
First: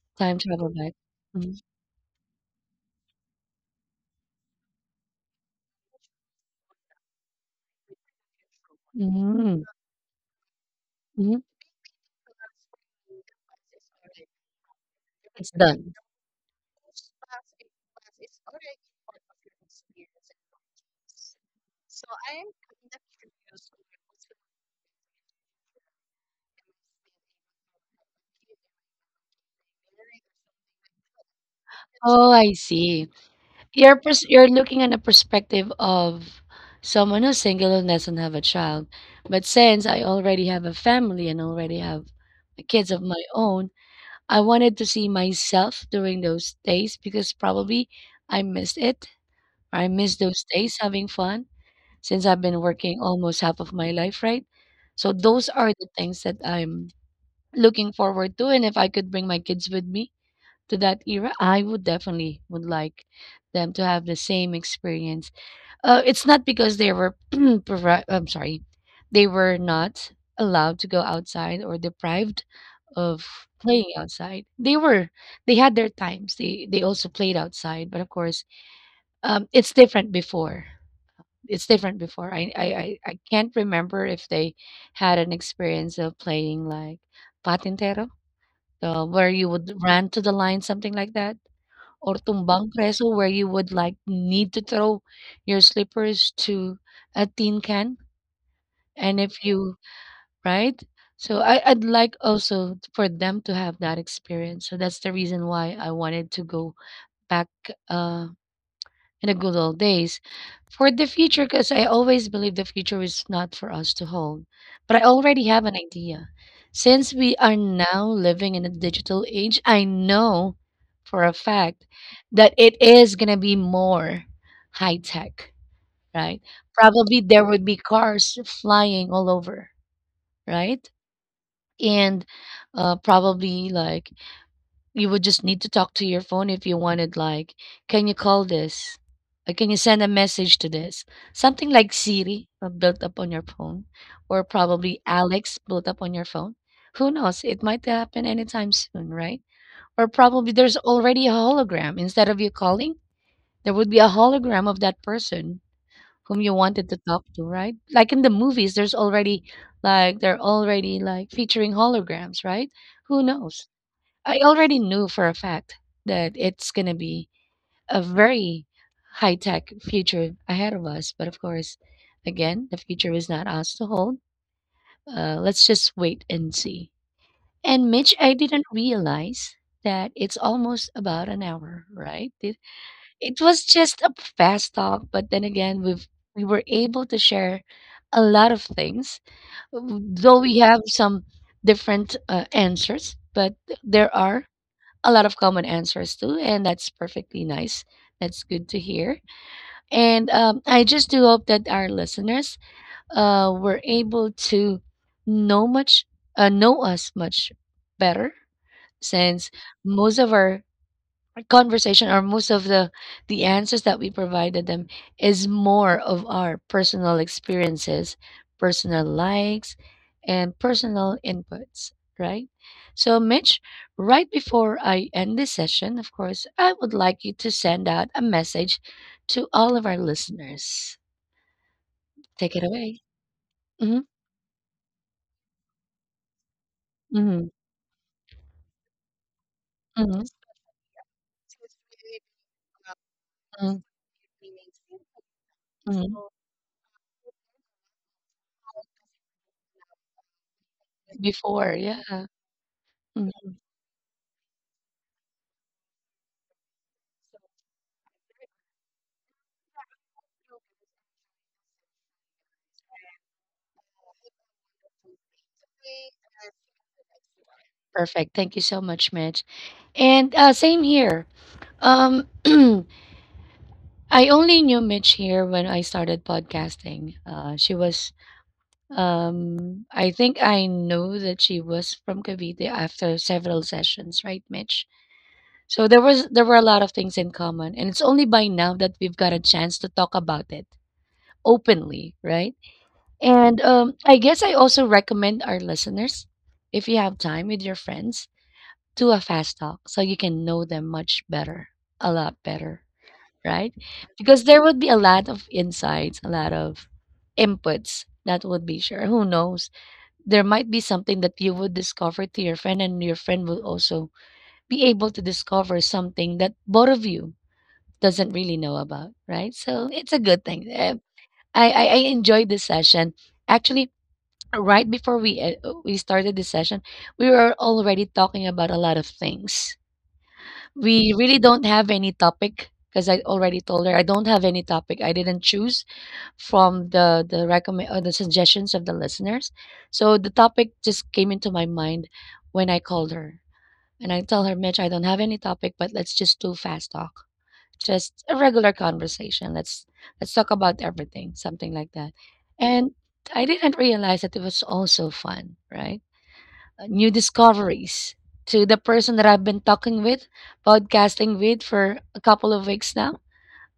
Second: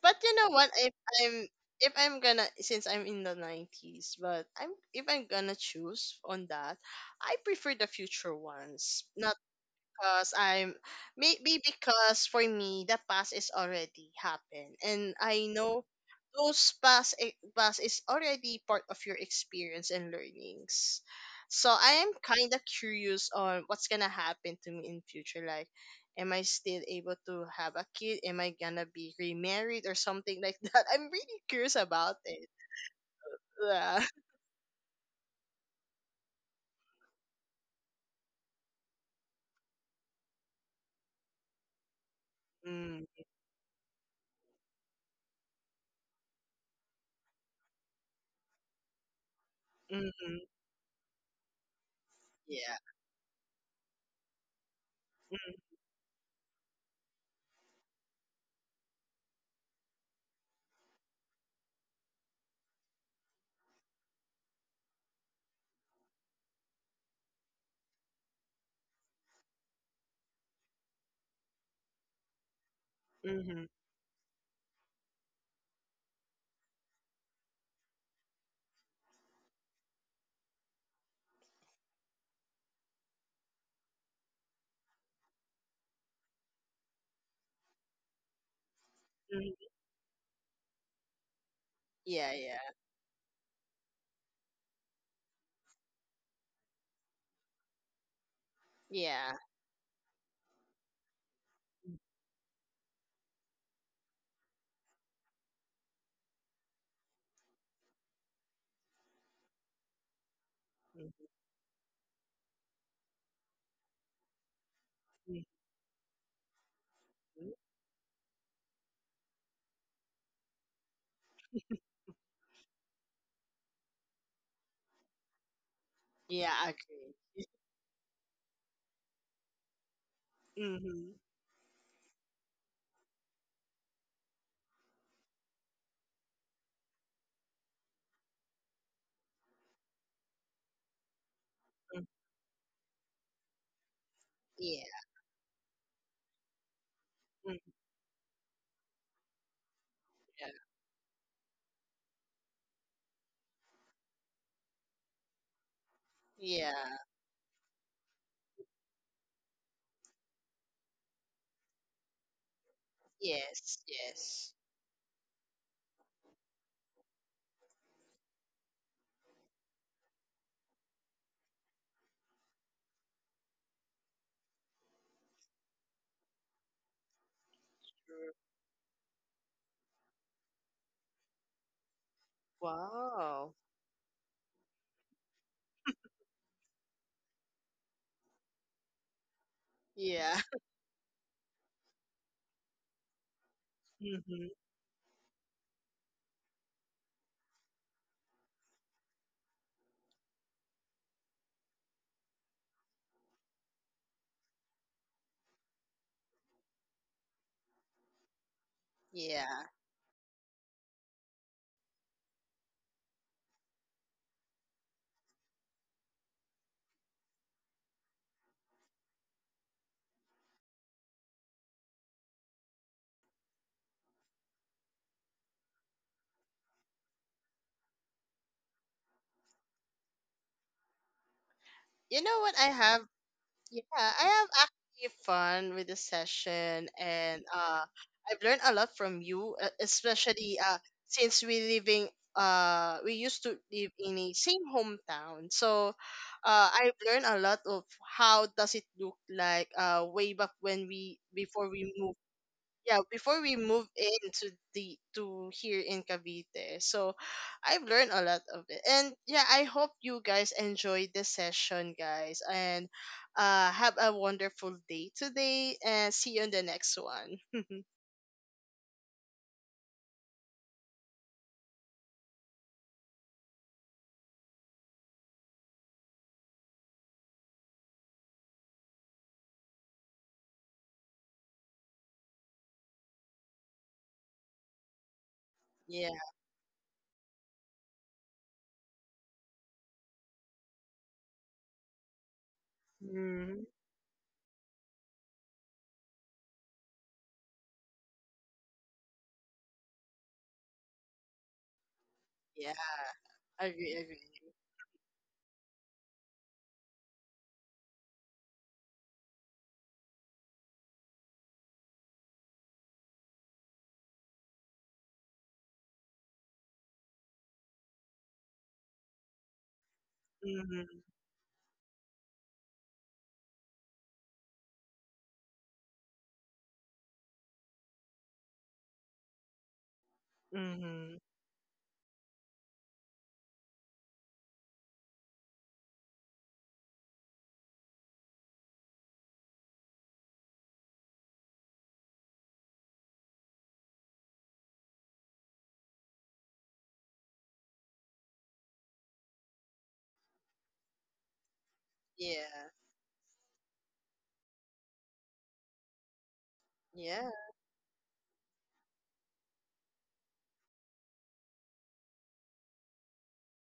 [SPEAKER 2] But you
[SPEAKER 1] Time
[SPEAKER 2] know
[SPEAKER 1] travel
[SPEAKER 2] what?
[SPEAKER 1] back.
[SPEAKER 2] I'm if I'm gonna, since I'm in the 90s, but I'm, if I'm gonna choose on that, I prefer the future ones.
[SPEAKER 1] Mm-hmm.
[SPEAKER 2] Because I'm,
[SPEAKER 1] Hmm.
[SPEAKER 2] maybe because for me the past is already happened and
[SPEAKER 1] It's
[SPEAKER 2] I
[SPEAKER 1] done.
[SPEAKER 2] know those past is already part of your experience and learnings. So I am kind of curious on what's gonna happen to me in future. Like, am I still able to have a kid? Am I gonna be remarried or something like <laughs> that? I'm really curious about
[SPEAKER 1] Oh, I
[SPEAKER 2] it.
[SPEAKER 1] see.
[SPEAKER 2] Yeah.
[SPEAKER 1] You're looking at a perspective of someone who's single and doesn't have a child. But since I already have a family and already have kids of
[SPEAKER 2] Mm,
[SPEAKER 1] my own, I wanted to see myself during those days because probably I missed it. I missed those
[SPEAKER 2] mm-hmm.
[SPEAKER 1] days having fun since I've been
[SPEAKER 2] Yeah.
[SPEAKER 1] working almost half of my life, right? So those are the things that I'm looking forward to. And if I could bring my kids with me to that era, I would definitely would like them to have the same experience. It's not because they were <clears throat> I'm sorry, they were not allowed to go outside or deprived of
[SPEAKER 2] Mm-hmm.
[SPEAKER 1] playing outside. They were, they had their times. They also played outside, but of course, it's different before. It's different before. I can't remember if they had an experience of playing like patintero, where you would
[SPEAKER 2] Mm-hmm.
[SPEAKER 1] run to the line, something like that, or
[SPEAKER 2] Yeah. Yeah.
[SPEAKER 1] tumbang preso, where you would like need to throw your slippers to a tin can, and
[SPEAKER 2] Yeah.
[SPEAKER 1] if you, right, so I, I'd like also for them to have that experience. So that's the reason why I wanted to go back uh in the good old days. For the
[SPEAKER 2] Mm-hmm.
[SPEAKER 1] future, because I always believe the future is not for us to hold. But I already have
[SPEAKER 2] Mm-hmm.
[SPEAKER 1] an idea. Since we are now living in a digital age, I know for a fact that it is going to be more high tech, right?
[SPEAKER 2] Yeah, I
[SPEAKER 1] Probably there
[SPEAKER 2] agree.
[SPEAKER 1] would be cars flying all over, right?
[SPEAKER 2] Mm-hmm.
[SPEAKER 1] And probably like you would just need to talk to your phone if you wanted, like, "Can you call this?" Or, "Can you send a message to this?" Something like Siri, built up on your phone, or
[SPEAKER 2] Yeah.
[SPEAKER 1] probably Alex built up on your phone. Who knows? It
[SPEAKER 2] Mm.
[SPEAKER 1] might happen anytime soon, right? Or probably
[SPEAKER 2] Yeah.
[SPEAKER 1] there's already a hologram. Instead of you calling, there would be a hologram of that person whom you
[SPEAKER 2] Yeah,
[SPEAKER 1] wanted to talk to, right? Like in the movies, there's already like they're already like featuring holograms, right? Who knows?
[SPEAKER 2] yes,
[SPEAKER 1] I
[SPEAKER 2] yes.
[SPEAKER 1] already knew for a fact that it's going to be a very high tech future ahead of us. But of course, again, the future is not ours to hold. Let's just wait and see. And Mitch, I
[SPEAKER 2] True.
[SPEAKER 1] didn't realize that it's almost about an hour, right? It
[SPEAKER 2] Wow.
[SPEAKER 1] was just a fast talk, but then again, we were able to share a lot of things, though
[SPEAKER 2] Yeah.
[SPEAKER 1] we
[SPEAKER 2] <laughs>
[SPEAKER 1] have some different answers, but there are
[SPEAKER 2] Mm-hmm.
[SPEAKER 1] a lot of common answers too, and that's perfectly nice. That's good to hear. And I just do hope that our listeners were able to know much, know us much better, since
[SPEAKER 2] Yeah.
[SPEAKER 1] most of our conversation or most of the answers that we provided them is more of our personal experiences, personal likes, and personal inputs, right? So Mitch, right before I end this session, of course I would like you to send out a message to all of our listeners.
[SPEAKER 2] You know
[SPEAKER 1] Take it
[SPEAKER 2] what I
[SPEAKER 1] away.
[SPEAKER 2] have? Yeah,
[SPEAKER 1] Hmm.
[SPEAKER 2] I have actually fun with this session,
[SPEAKER 1] Hmm.
[SPEAKER 2] and I've learned a lot from you,
[SPEAKER 1] Hmm.
[SPEAKER 2] especially since we living, we used to live in a same hometown. So
[SPEAKER 1] Hmm.
[SPEAKER 2] I've learned a lot of how does it look like, way back when we
[SPEAKER 1] Before,
[SPEAKER 2] before we
[SPEAKER 1] yeah.
[SPEAKER 2] moved. Yeah, before
[SPEAKER 1] Mhm.
[SPEAKER 2] we move into the to here in Cavite. So I've learned a lot of it. And yeah, I hope you guys enjoyed this session, guys. And have a wonderful day today, and see you on the next one. <laughs>
[SPEAKER 1] Perfect, thank you so much, Mitch. And same here. um <clears throat> I only knew Mitch here when I started podcasting. She was, I think I knew that she was from Cavite after several sessions, right, Mitch? So there
[SPEAKER 2] Yeah.
[SPEAKER 1] was there were a lot of things in common, and it's only by now that we've got a chance to talk about it openly, right? And
[SPEAKER 2] Hmm.
[SPEAKER 1] I guess I also recommend our listeners, if you have time with your friends, do a fast talk so you can know them much better, a lot better,
[SPEAKER 2] Yeah,
[SPEAKER 1] right?
[SPEAKER 2] agree, agree.
[SPEAKER 1] Because there would be a lot of insights, a lot of inputs that would be shared. Who knows? There might be something that you would discover to your friend, and your friend will also be able to discover something that both of you doesn't really know about, right? So it's a good thing. Eh,
[SPEAKER 2] Mm-hmm.
[SPEAKER 1] I enjoyed this session. Actually, right before we started this session, we were already talking about a lot of things. We
[SPEAKER 2] Mm-hmm.
[SPEAKER 1] really don't have any topic because I already told her I don't have any topic. I didn't choose from the recommend or the suggestions of the listeners. So the topic just came into my mind when I called her. And I tell her, Mitch, I don't have any topic, but let's just do fast talk. Just a regular conversation. Let's talk about everything, something like that.
[SPEAKER 2] Yeah.
[SPEAKER 1] And I didn't realize that it was also fun, right? New
[SPEAKER 2] Yeah.
[SPEAKER 1] discoveries to the person that I've been talking with, podcasting with for a couple of weeks now.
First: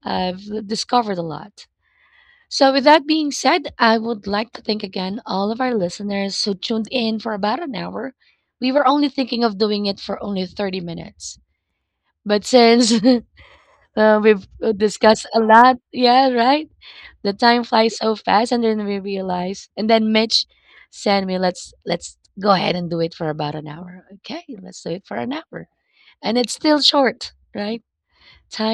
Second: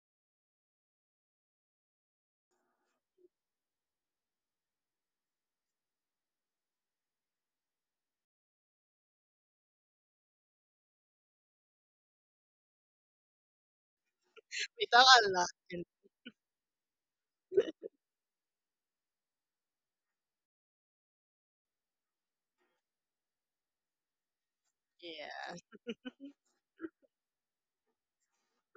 [SPEAKER 1] I've discovered a lot. So, with that being said, I would like to thank again all of our listeners who tuned in for about an hour. We were only thinking of doing it for only 30 minutes. But since <laughs> we've
[SPEAKER 2] We talk
[SPEAKER 1] discussed
[SPEAKER 2] a
[SPEAKER 1] a
[SPEAKER 2] lot,
[SPEAKER 1] lot,
[SPEAKER 2] and
[SPEAKER 1] yeah, right? The time flies so fast, and then we realize. And then Mitch sent me, "Let's go ahead and do it for about an hour." Okay, let's do it for an
[SPEAKER 2] yeah.
[SPEAKER 1] hour, and it's still short, right?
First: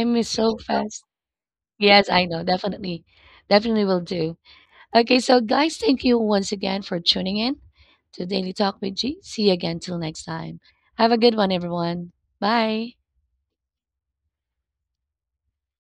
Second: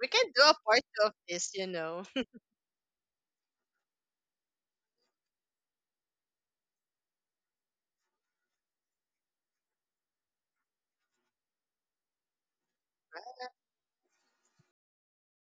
[SPEAKER 2] We can
[SPEAKER 1] is
[SPEAKER 2] do a
[SPEAKER 1] so
[SPEAKER 2] part
[SPEAKER 1] fast.
[SPEAKER 2] two of this, you know.
[SPEAKER 1] Yes, I know. Definitely, definitely will do. Okay, so guys, thank you once again for tuning in to Daily Talk with G. See you again till next time. Have a good one, everyone. Bye.